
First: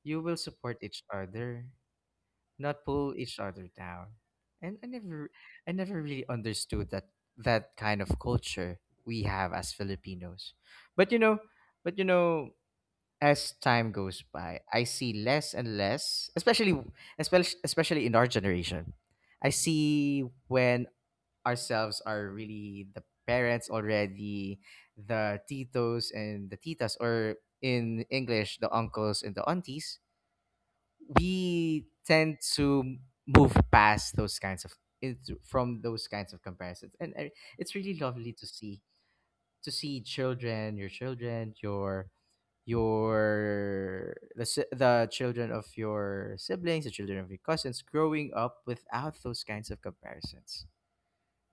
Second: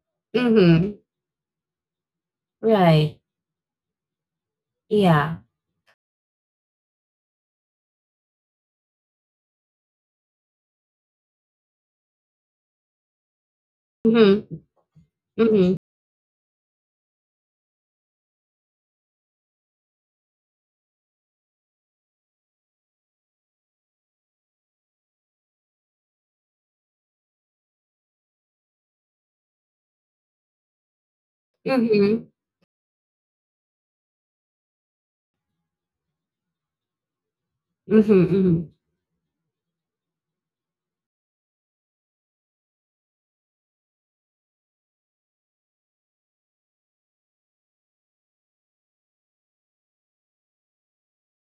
Speaker 1: you will support
Speaker 2: Mm-hmm.
Speaker 1: each other, not pull
Speaker 2: Right.
Speaker 1: each other down. And I never,
Speaker 2: Yeah.
Speaker 1: I never really understood that, that kind of culture we have as Filipinos. But you know, but you know, as time goes
Speaker 2: Mm-hmm.
Speaker 1: by, I see less
Speaker 2: Mm-hmm.
Speaker 1: and less, especially, especially in our generation. I see when ourselves are really the parents already, the titos and the titas, or in English, the uncles and the aunties, we
Speaker 2: Mm-hmm.
Speaker 1: tend to move past those kinds of into, from those kinds of comparisons. And it's really lovely to
Speaker 2: Mm-hmm.
Speaker 1: see, to see children, your children, your, the children of your siblings, the children of your cousins growing up without those kinds of comparisons,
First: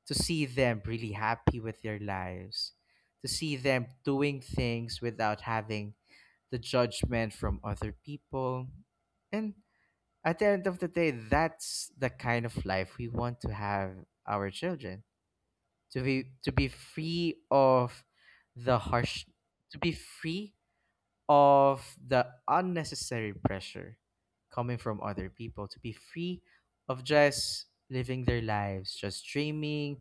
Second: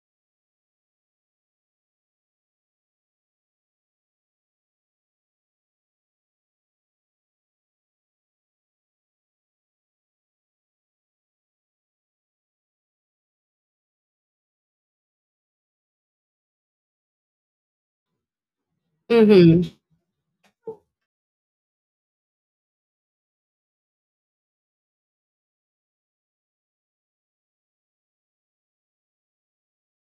Speaker 1: to see them really happy with their lives, to see them doing things without having the judgment from other people. And at the end of the day, that's the kind of life we want to have our children to be, to be free of the harsh,
Speaker 2: Mm-hmm. Mm-hmm.
Speaker 1: to be free of the unnecessary pressure coming from other people, to be free of just living their lives, just dreaming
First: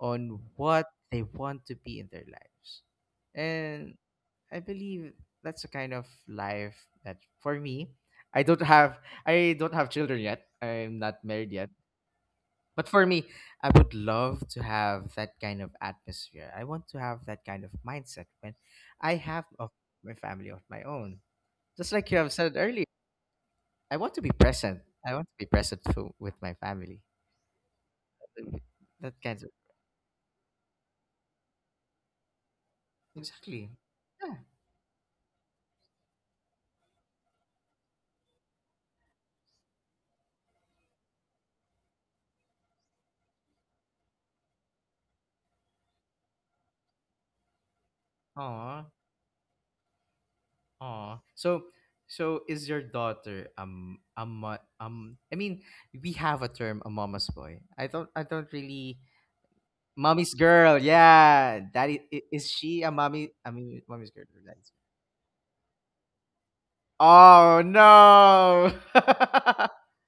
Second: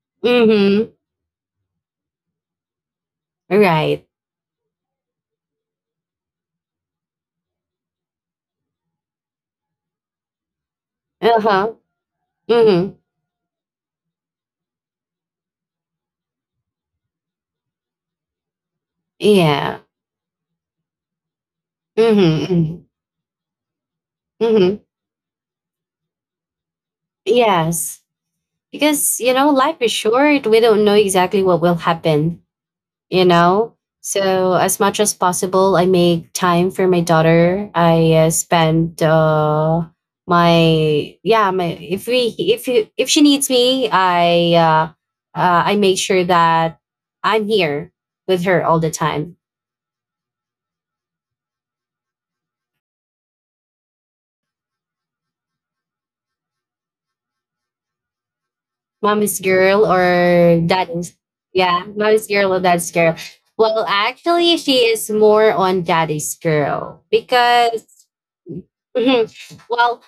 Speaker 1: on what
Speaker 2: Mm-hmm.
Speaker 1: they want to be in their lives. And
Speaker 2: Right.
Speaker 1: I believe that's the kind of life that, for me, I don't have I don't have children yet. I'm not
Speaker 2: Uh
Speaker 1: married yet.
Speaker 2: huh.
Speaker 1: But
Speaker 2: Mm-hmm.
Speaker 1: for me, I would love to have that kind of atmosphere. I want to have that kind of mindset when I have of
Speaker 2: Yeah.
Speaker 1: my family of my own. Just like you have said earlier,
Speaker 2: Mm-hmm.
Speaker 1: I want to be
Speaker 2: Mm-hmm.
Speaker 1: present.
Speaker 2: hmm
Speaker 1: I want to be present to, with my family.
Speaker 2: Yes. Because,
Speaker 1: That kind of
Speaker 2: life is short. We don't know exactly what will happen, you
Speaker 1: exactly.
Speaker 2: know?
Speaker 1: Yeah.
Speaker 2: So, as much as possible, I make time for my daughter. I spend my, yeah, my, if we, if you, if she needs me, I make sure that I'm here with her all
Speaker 1: Aw.
Speaker 2: the time.
Speaker 1: Aw. So, so is your daughter a I mean, we have a term, a mama's boy. I don't really
Speaker 2: Mommy's girl
Speaker 1: mommy's
Speaker 2: or
Speaker 1: girl.
Speaker 2: daddy's.
Speaker 1: Yeah.
Speaker 2: Yeah,
Speaker 1: That
Speaker 2: mommy's
Speaker 1: is
Speaker 2: girl or
Speaker 1: she
Speaker 2: daddy's
Speaker 1: a
Speaker 2: girl. Well,
Speaker 1: mommy's girl or
Speaker 2: actually
Speaker 1: daddy's girl?
Speaker 2: she is more on daddy's girl
Speaker 1: Oh
Speaker 2: because
Speaker 1: no.
Speaker 2: [LAUGHS] Mhm. Well,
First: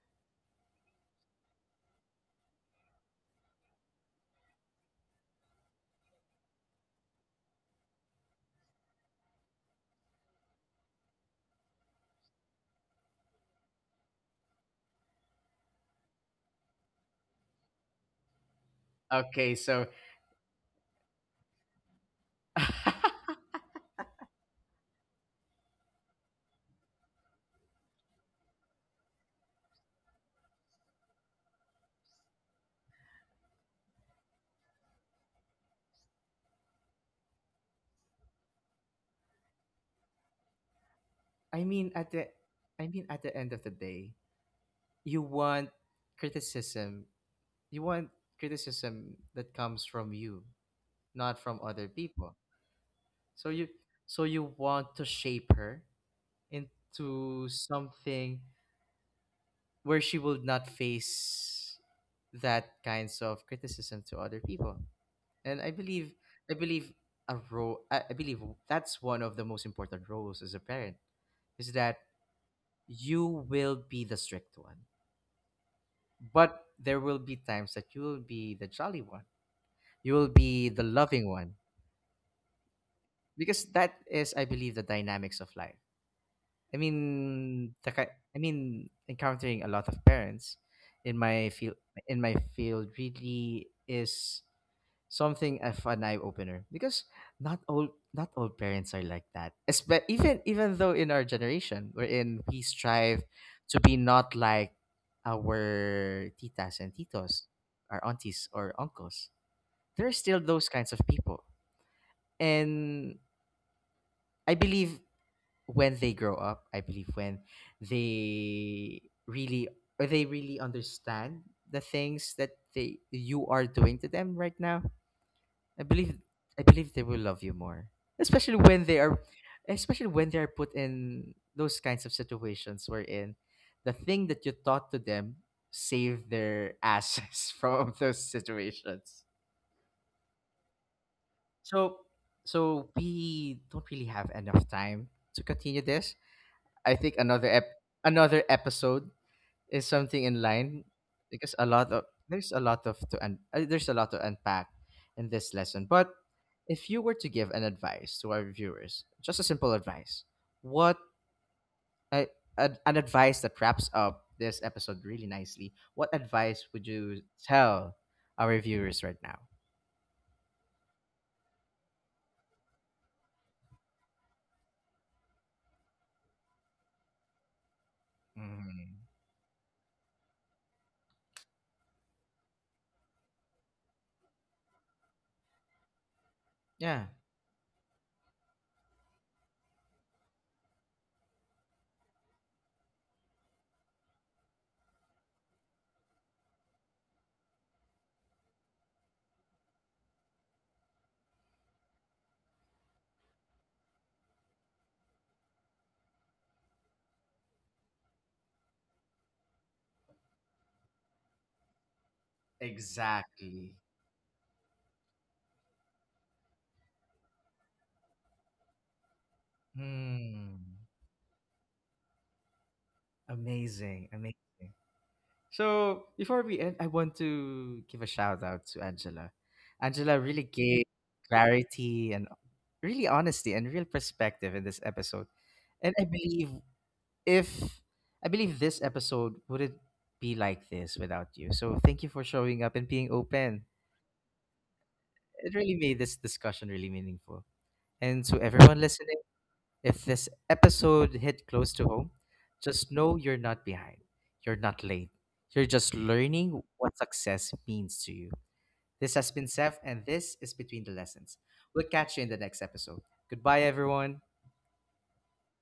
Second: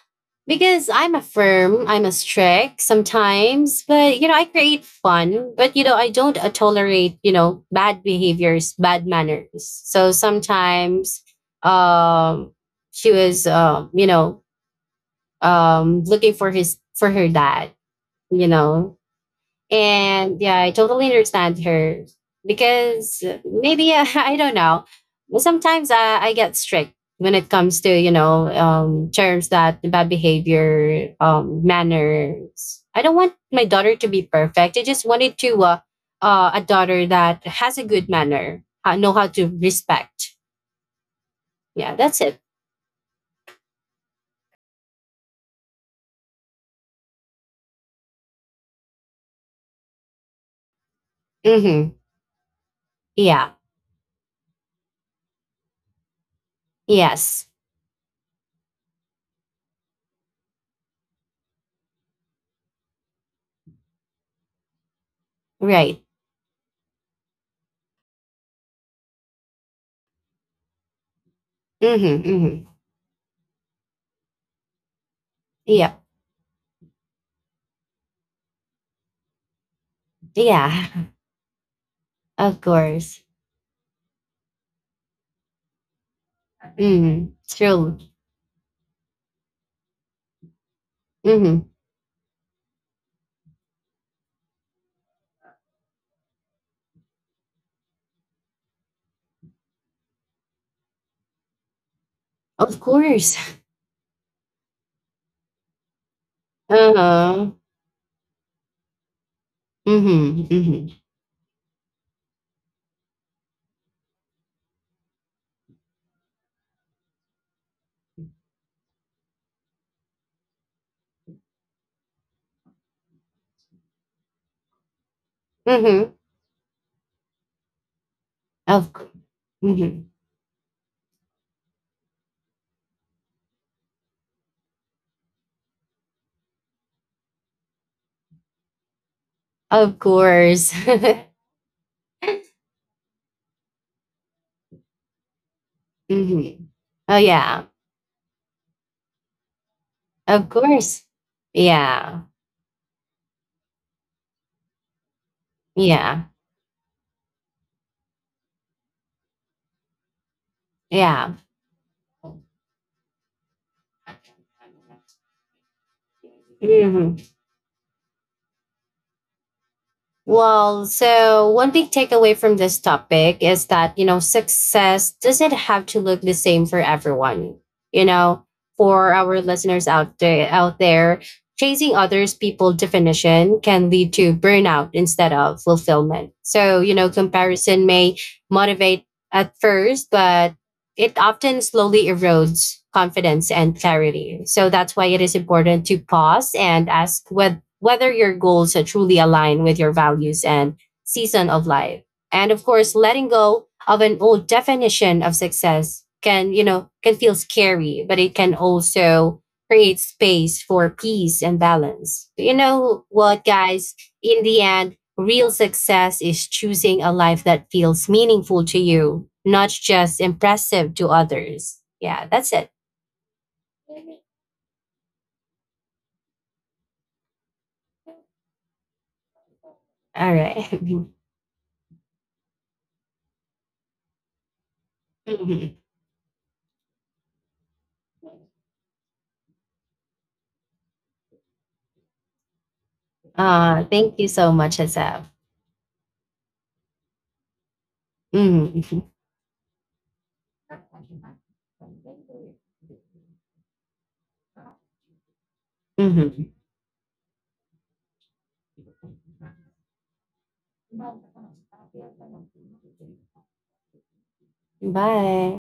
Speaker 2: because I'm a strict sometimes, but I create fun, but I don't tolerate bad behaviors, bad manners. So sometimes, um she was, looking for her dad, you know
Speaker 1: [LAUGHS] Okay, so
Speaker 2: and yeah, I totally understand her because,
Speaker 1: [LAUGHS]
Speaker 2: maybe, [LAUGHS] I don't know. Sometimes I get strict when it comes to, terms that bad behavior, manners. I don't want my daughter to be perfect. I just wanted to a daughter that has a good manner, know how to respect.
Speaker 1: I mean
Speaker 2: Yeah,
Speaker 1: at
Speaker 2: that's
Speaker 1: the,
Speaker 2: it.
Speaker 1: I mean at the end of the day, you want criticism, you want criticism that comes from you, not from other
Speaker 2: Mm-hmm.
Speaker 1: people. So
Speaker 2: Yeah.
Speaker 1: you, so you want to shape her into
Speaker 2: Yes.
Speaker 1: something where she will not face that kinds of criticism to other people. And i
Speaker 2: Right.
Speaker 1: believe I believe a role I believe that's one of the most important roles as a parent, is that
Speaker 2: Mm-hmm. Mm-hmm.
Speaker 1: you will be the strict one,
Speaker 2: Yep.
Speaker 1: but there will be times that you will be the jolly one, you will be the
Speaker 2: Yeah.
Speaker 1: loving one.
Speaker 2: [LAUGHS] Of course.
Speaker 1: Because that is, I believe, the dynamics of life. I
Speaker 2: Mm-hmm.
Speaker 1: mean the,
Speaker 2: True.
Speaker 1: I mean, encountering a lot of parents in my
Speaker 2: Mhm.
Speaker 1: field, in my field really is something of an eye opener, because not all parents are like that. Even even though in our generation wherein we
Speaker 2: Of
Speaker 1: strive
Speaker 2: course. [LAUGHS]
Speaker 1: to be not like our titas and titos,
Speaker 2: Uh-huh.
Speaker 1: our aunties or uncles, there are still
Speaker 2: Mhm.
Speaker 1: those
Speaker 2: Mhm.
Speaker 1: kinds of people. And I believe when they grow up, I believe when they really, or they really understand the things that they, you are doing to them right now, I believe,
Speaker 2: Mhm.
Speaker 1: I believe they will love you more. Especially when
Speaker 2: Of
Speaker 1: they are,
Speaker 2: c-
Speaker 1: especially
Speaker 2: mhm.
Speaker 1: when they are put in those kinds of situations wherein the thing that you taught to them save their asses [LAUGHS] from those situations.
Speaker 2: Of course. [LAUGHS]
Speaker 1: So, so we don't really have enough time to continue this.
Speaker 2: mhm.
Speaker 1: I think
Speaker 2: Oh
Speaker 1: another
Speaker 2: yeah.
Speaker 1: another episode is something in
Speaker 2: Of
Speaker 1: line,
Speaker 2: course.
Speaker 1: because a lot of
Speaker 2: Yeah.
Speaker 1: there's a lot of to un- there's a lot to unpack in this lesson. But
Speaker 2: Yeah.
Speaker 1: if you were to give an advice to our viewers, just a simple advice, what
Speaker 2: Yeah.
Speaker 1: uh, an advice that wraps up this episode really nicely, what advice would
Speaker 2: Mhm.
Speaker 1: you tell our viewers right now?
Speaker 2: Well, so one big takeaway from this topic is that, success doesn't have to look the same for everyone. You know,
Speaker 1: Mm.
Speaker 2: for our listeners out there, chasing others people definition can lead to burnout instead of fulfillment. So,
Speaker 1: Yeah,
Speaker 2: comparison may motivate at first, but it often slowly erodes confidence and clarity. So that's why it is important to pause and ask whether your goals are truly align with your values and season of life. And of course, letting go of an old definition of success can feel scary, but it can also create space for peace and balance. You know what,
Speaker 1: exactly.
Speaker 2: guys? In the end, real success is choosing a life that feels meaningful to you, not just
Speaker 1: Hmm.
Speaker 2: impressive to others. Yeah, that's it.
Speaker 1: Amazing, amazing. So before we end, I want to give a shout out to Angela. Angela
Speaker 2: All
Speaker 1: really
Speaker 2: right.
Speaker 1: gave
Speaker 2: [LAUGHS]
Speaker 1: clarity and really honesty and real perspective in this episode.
Speaker 2: Mhm.
Speaker 1: And I believe, if I believe this episode wouldn't be like this without you. So thank you for showing up and being open.
Speaker 2: Thank you so much, Asaf.
Speaker 1: It really made this discussion really meaningful. And to everyone
Speaker 2: Mhm.
Speaker 1: listening, if this episode hit close to home, just know you're not behind. You're not late. You're just
Speaker 2: Mhm.
Speaker 1: learning what success means to you. This has been Seth, and this is Between the Lessons. We'll catch you in the next episode. Goodbye, everyone.
Speaker 2: Bye.